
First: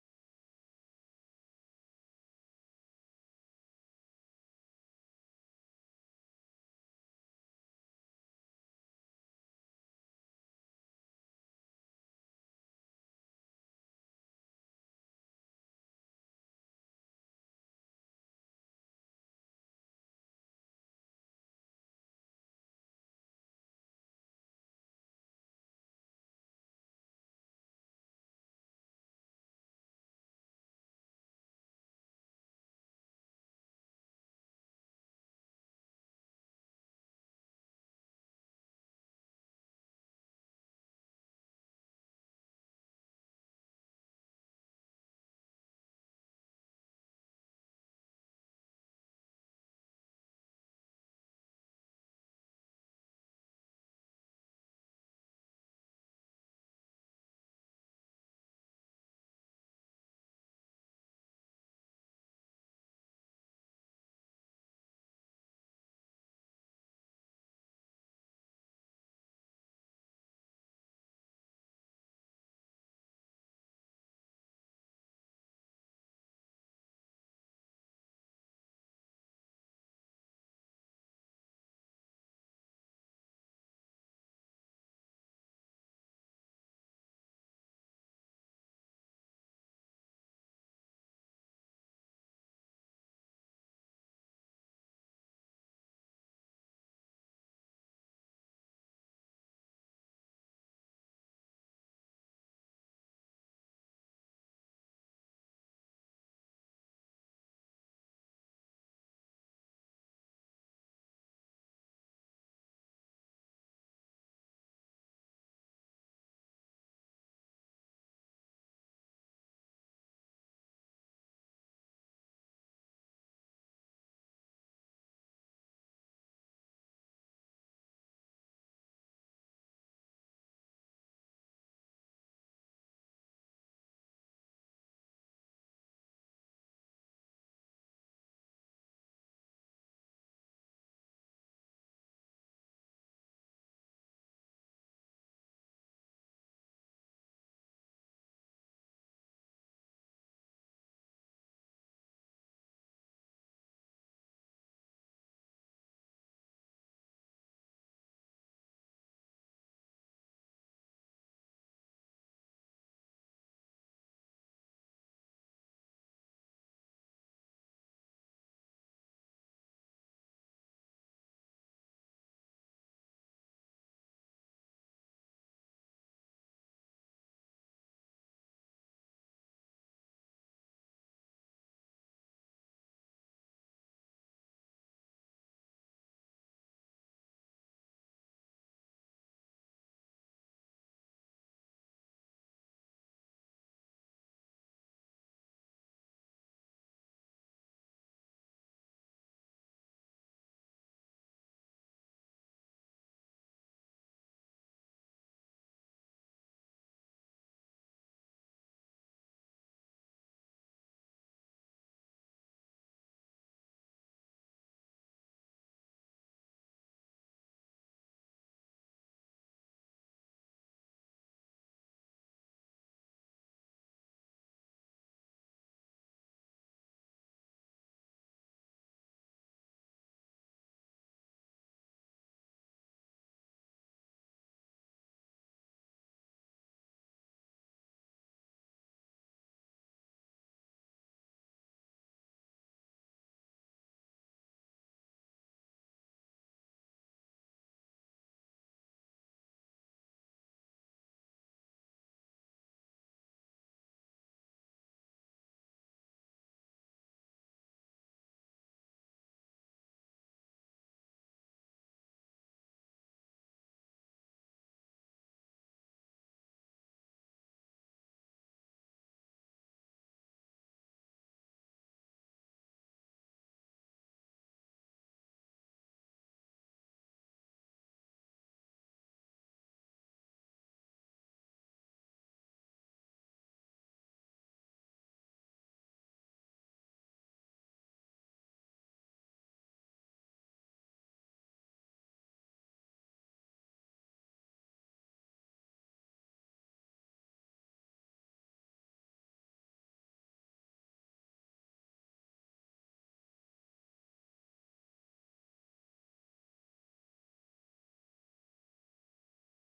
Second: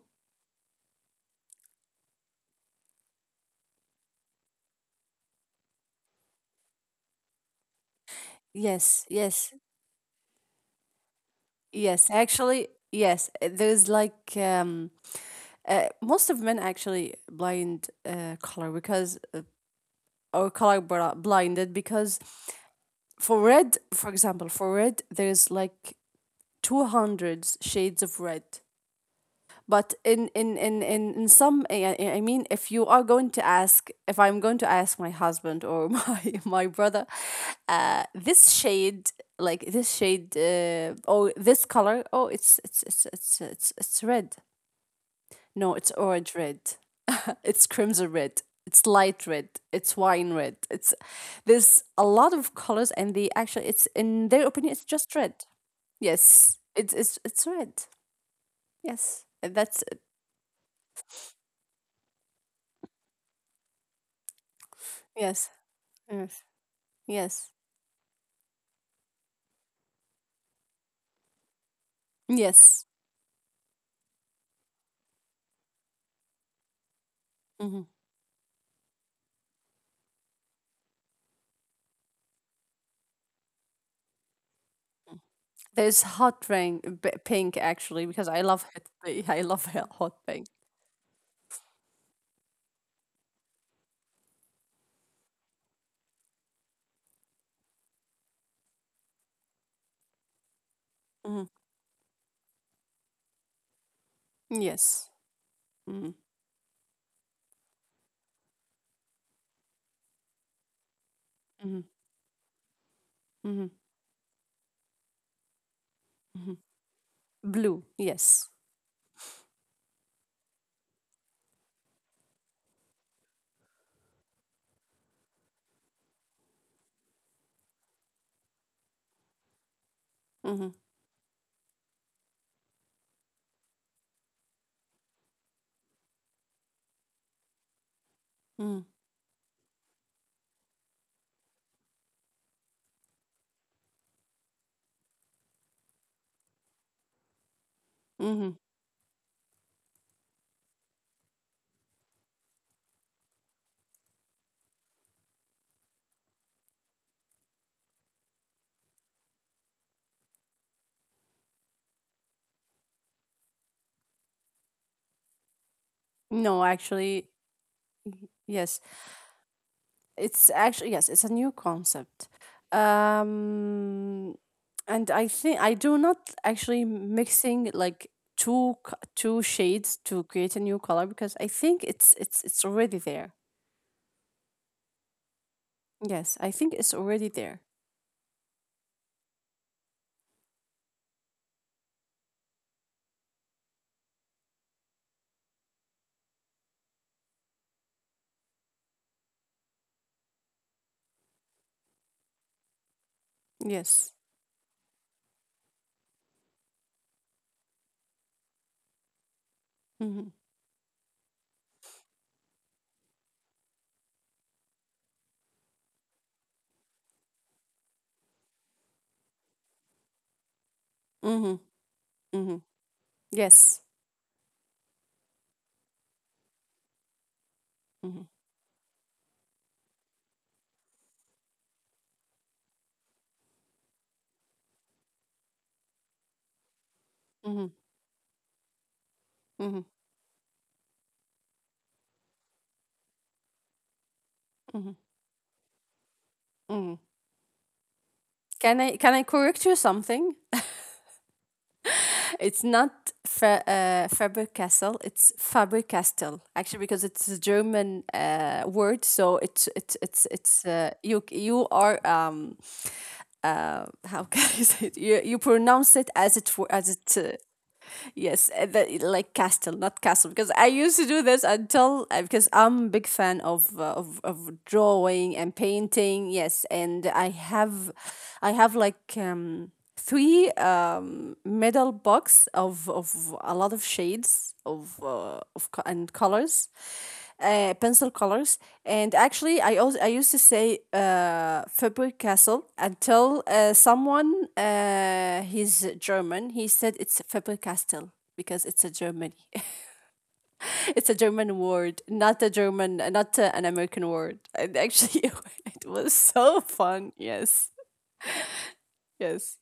S1: Yes. Yes. Yes, actually, yes. uh, There's like, um, uh, most of men actually blind uh, color because uh, or color bra- blinded because for red, for example, for red, there's like two hundred shades of red. But in in in in in some, I I- I mean, if you are going to ask, if I'm going to ask my husband or [LAUGHS] my my brother, uh, this shade, like this shade, uh, oh, this color, oh, it's it's it's it's it's it's red. No, it's orange red. [LAUGHS] It's crimson red. It's light red. It's wine red. It's, there's a lot of colors, and they actually, it's in their opinion, it's just red. Yes, it's it's it's red. Yes, that's it. Yes. Yes. Yes. Yes. Mhm. There's hot rain, b- pink actually, because I love hot. Pink. [LAUGHS] I love h- hot pink. Hmm. Yes. Hmm. Hmm. Hmm. Hmm. Blue. Yes. Hmm. Hmm. Hmm. No, actually, yes. It's actually, yes. It's a new concept. Um, and I think I do not actually mixing like two c- two shades to create a new color because I think it's it's it's already there. Yes, I think it's already there. Yes. Mm-hmm. Mm-hmm. Mm-hmm. Yes. Mm-hmm. Mm-hmm. Mm-hmm. Mm-hmm. Can I can I correct you something? [LAUGHS] It's not Fa uh, Faber-Castell. It's Faber-Castell actually because it's a German uh, word. So it's it's it's it's uh, you you are um uh, how [LAUGHS] can I say it? You you pronounce it as it were- as it. Uh, Yes, uh, the, like castle, not castle, because I used to do this until, uh, because I'm a big fan of, uh, of of drawing and painting. Yes, and I have, I have like, um three um metal box of of a lot of shades of uh, of co- and colors, uh, pencil colors. And actually, I also I used to say, uh, Faber Castle, until, uh, someone, uh, he's German. He said it's Faber Castell because it's a Germany. [LAUGHS] It's a German word, not a German, not, uh, an American word. And actually, [LAUGHS] it was so fun. Yes, yes.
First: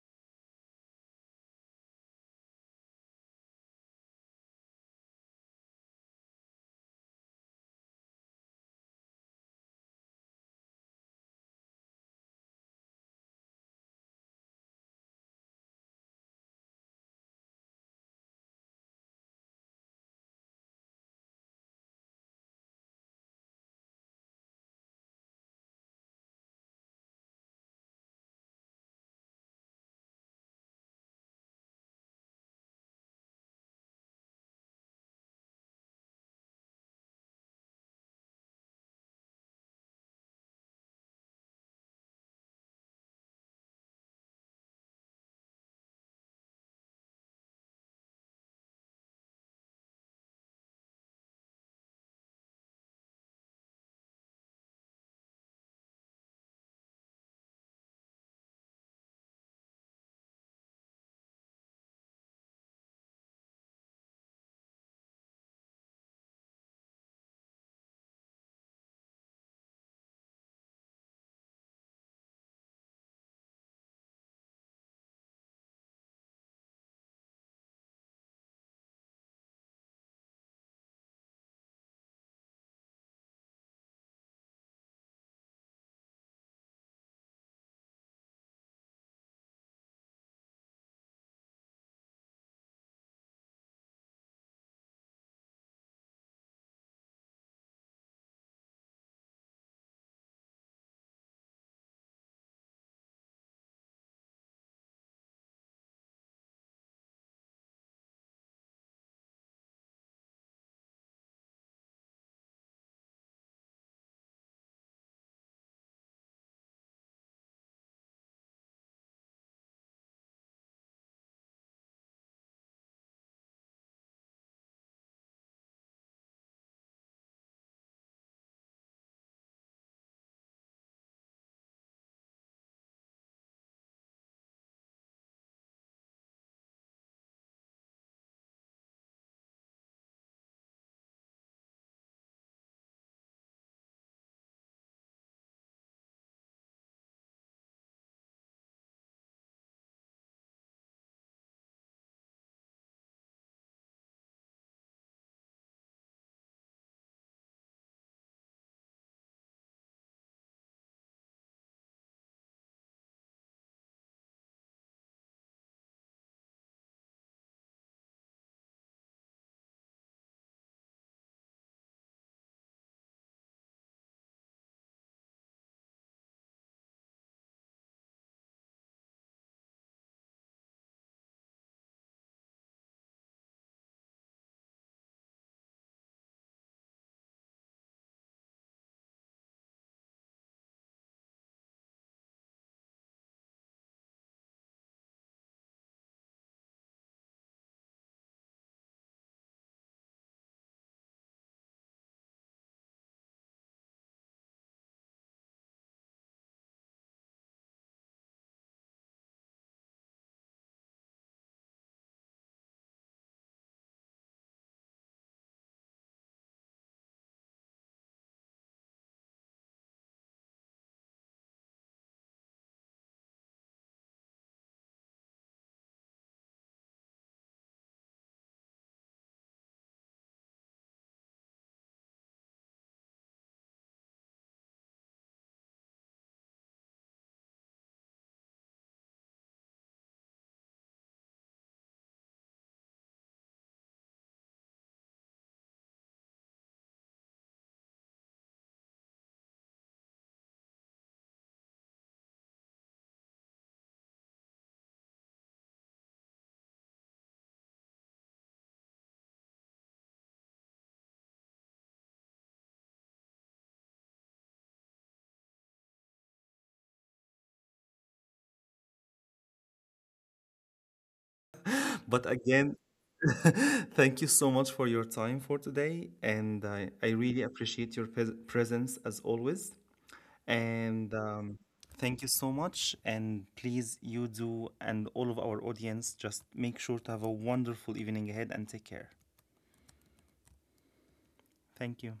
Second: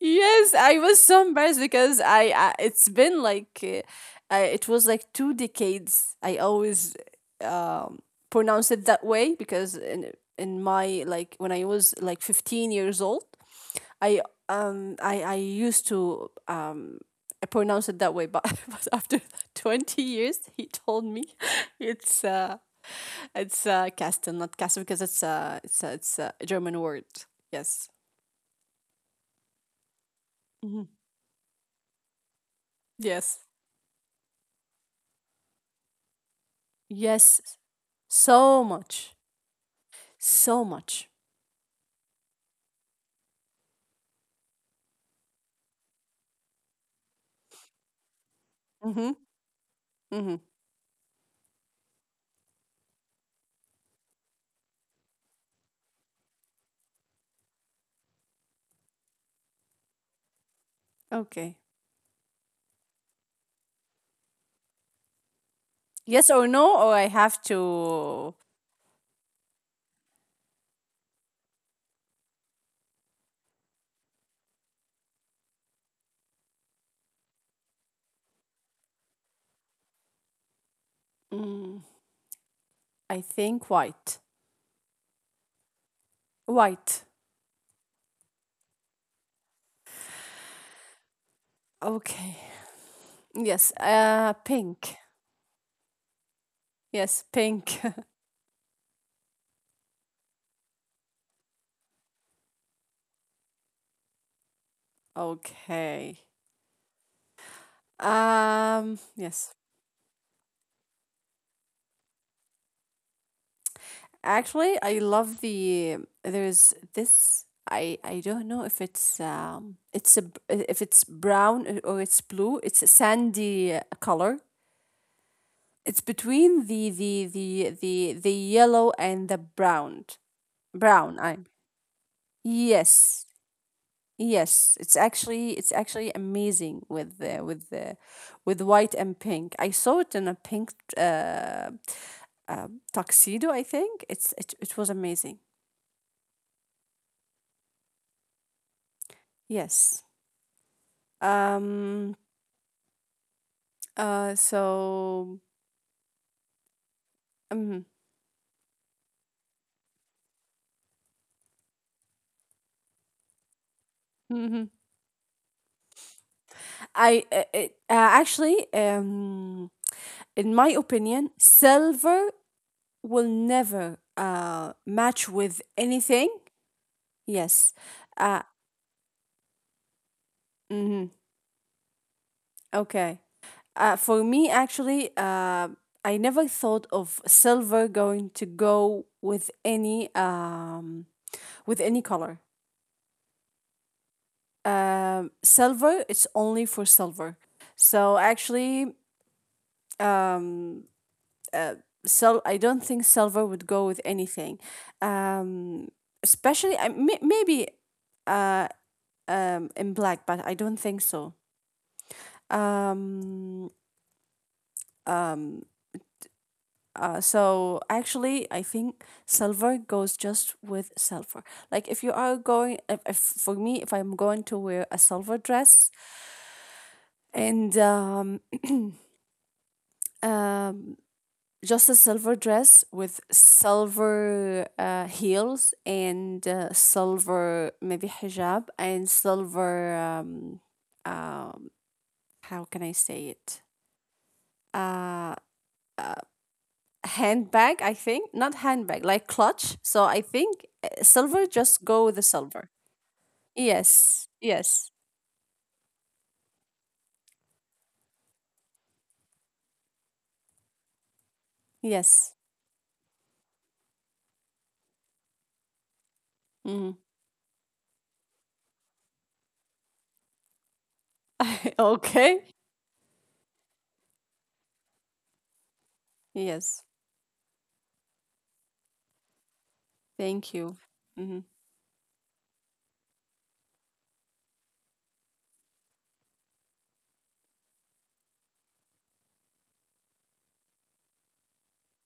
S1: Yes, I was so embarrassed because I, I it's been like, uh, uh, it was like two decades. I always um pronounce it that way because in in my like when I was like fifteen years old, I um I I used to um I pronounce it that way, but, [LAUGHS] but after twenty years, he told me [LAUGHS] it's uh it's uh Kasten, not Kasten because it's uh it's a, it's a German word. Yes. Yes. Yes, so much, so much. Mm-hmm. Mm-hmm. Okay. Yes or no, or I have to. Mm, I think white. White. Okay. Yes. Uh, pink. Yes, pink. [LAUGHS] Okay. Um. Yes. Actually, I love the. There's this. I I don't know if it's um. It's a b- if it's brown or it's blue. It's a sandy color. It's between the the the the the yellow and the brown. Brown, I, yes. Yes, it's actually, it's actually amazing with the with the with white and pink. I saw it in a pink, uh, uh tuxedo, I think. It's it, it was amazing. Yes. Um uh so mhm, mhm. I uh, it, uh, actually um in my opinion, silver will never uh, match with anything. Yes. Uh, mhm, Okay. Uh, for me, actually, uh, I never thought of silver going to go with any, um, with any color. Um, silver, it's only for silver. So actually, um, uh, sil- I don't think silver would go with anything. Um, Especially, I may- maybe uh, um in black, but I don't think so. Um, um, uh, so actually, I think silver goes just with silver. Like if you are going, if, if for me, if I'm going to wear a silver dress and um, um, just a silver dress with silver uh, heels and uh, silver maybe hijab and silver, um, um, how can I say it? Uh, Handbag, I think. Not handbag, like clutch. So I think, uh, silver, just go with the silver. Yes, yes, yes. Mm. [LAUGHS]
S2: [LAUGHS] But
S1: Okay.
S2: again, [LAUGHS] thank you so much for your time for today. And I,
S1: Yes.
S2: I really appreciate your pres presence as always.
S1: Thank you.
S2: And um,
S1: Mhm.
S2: Thank you so much. And please, you do, and all of our audience, just make sure to have a wonderful evening ahead and take care. Thank you.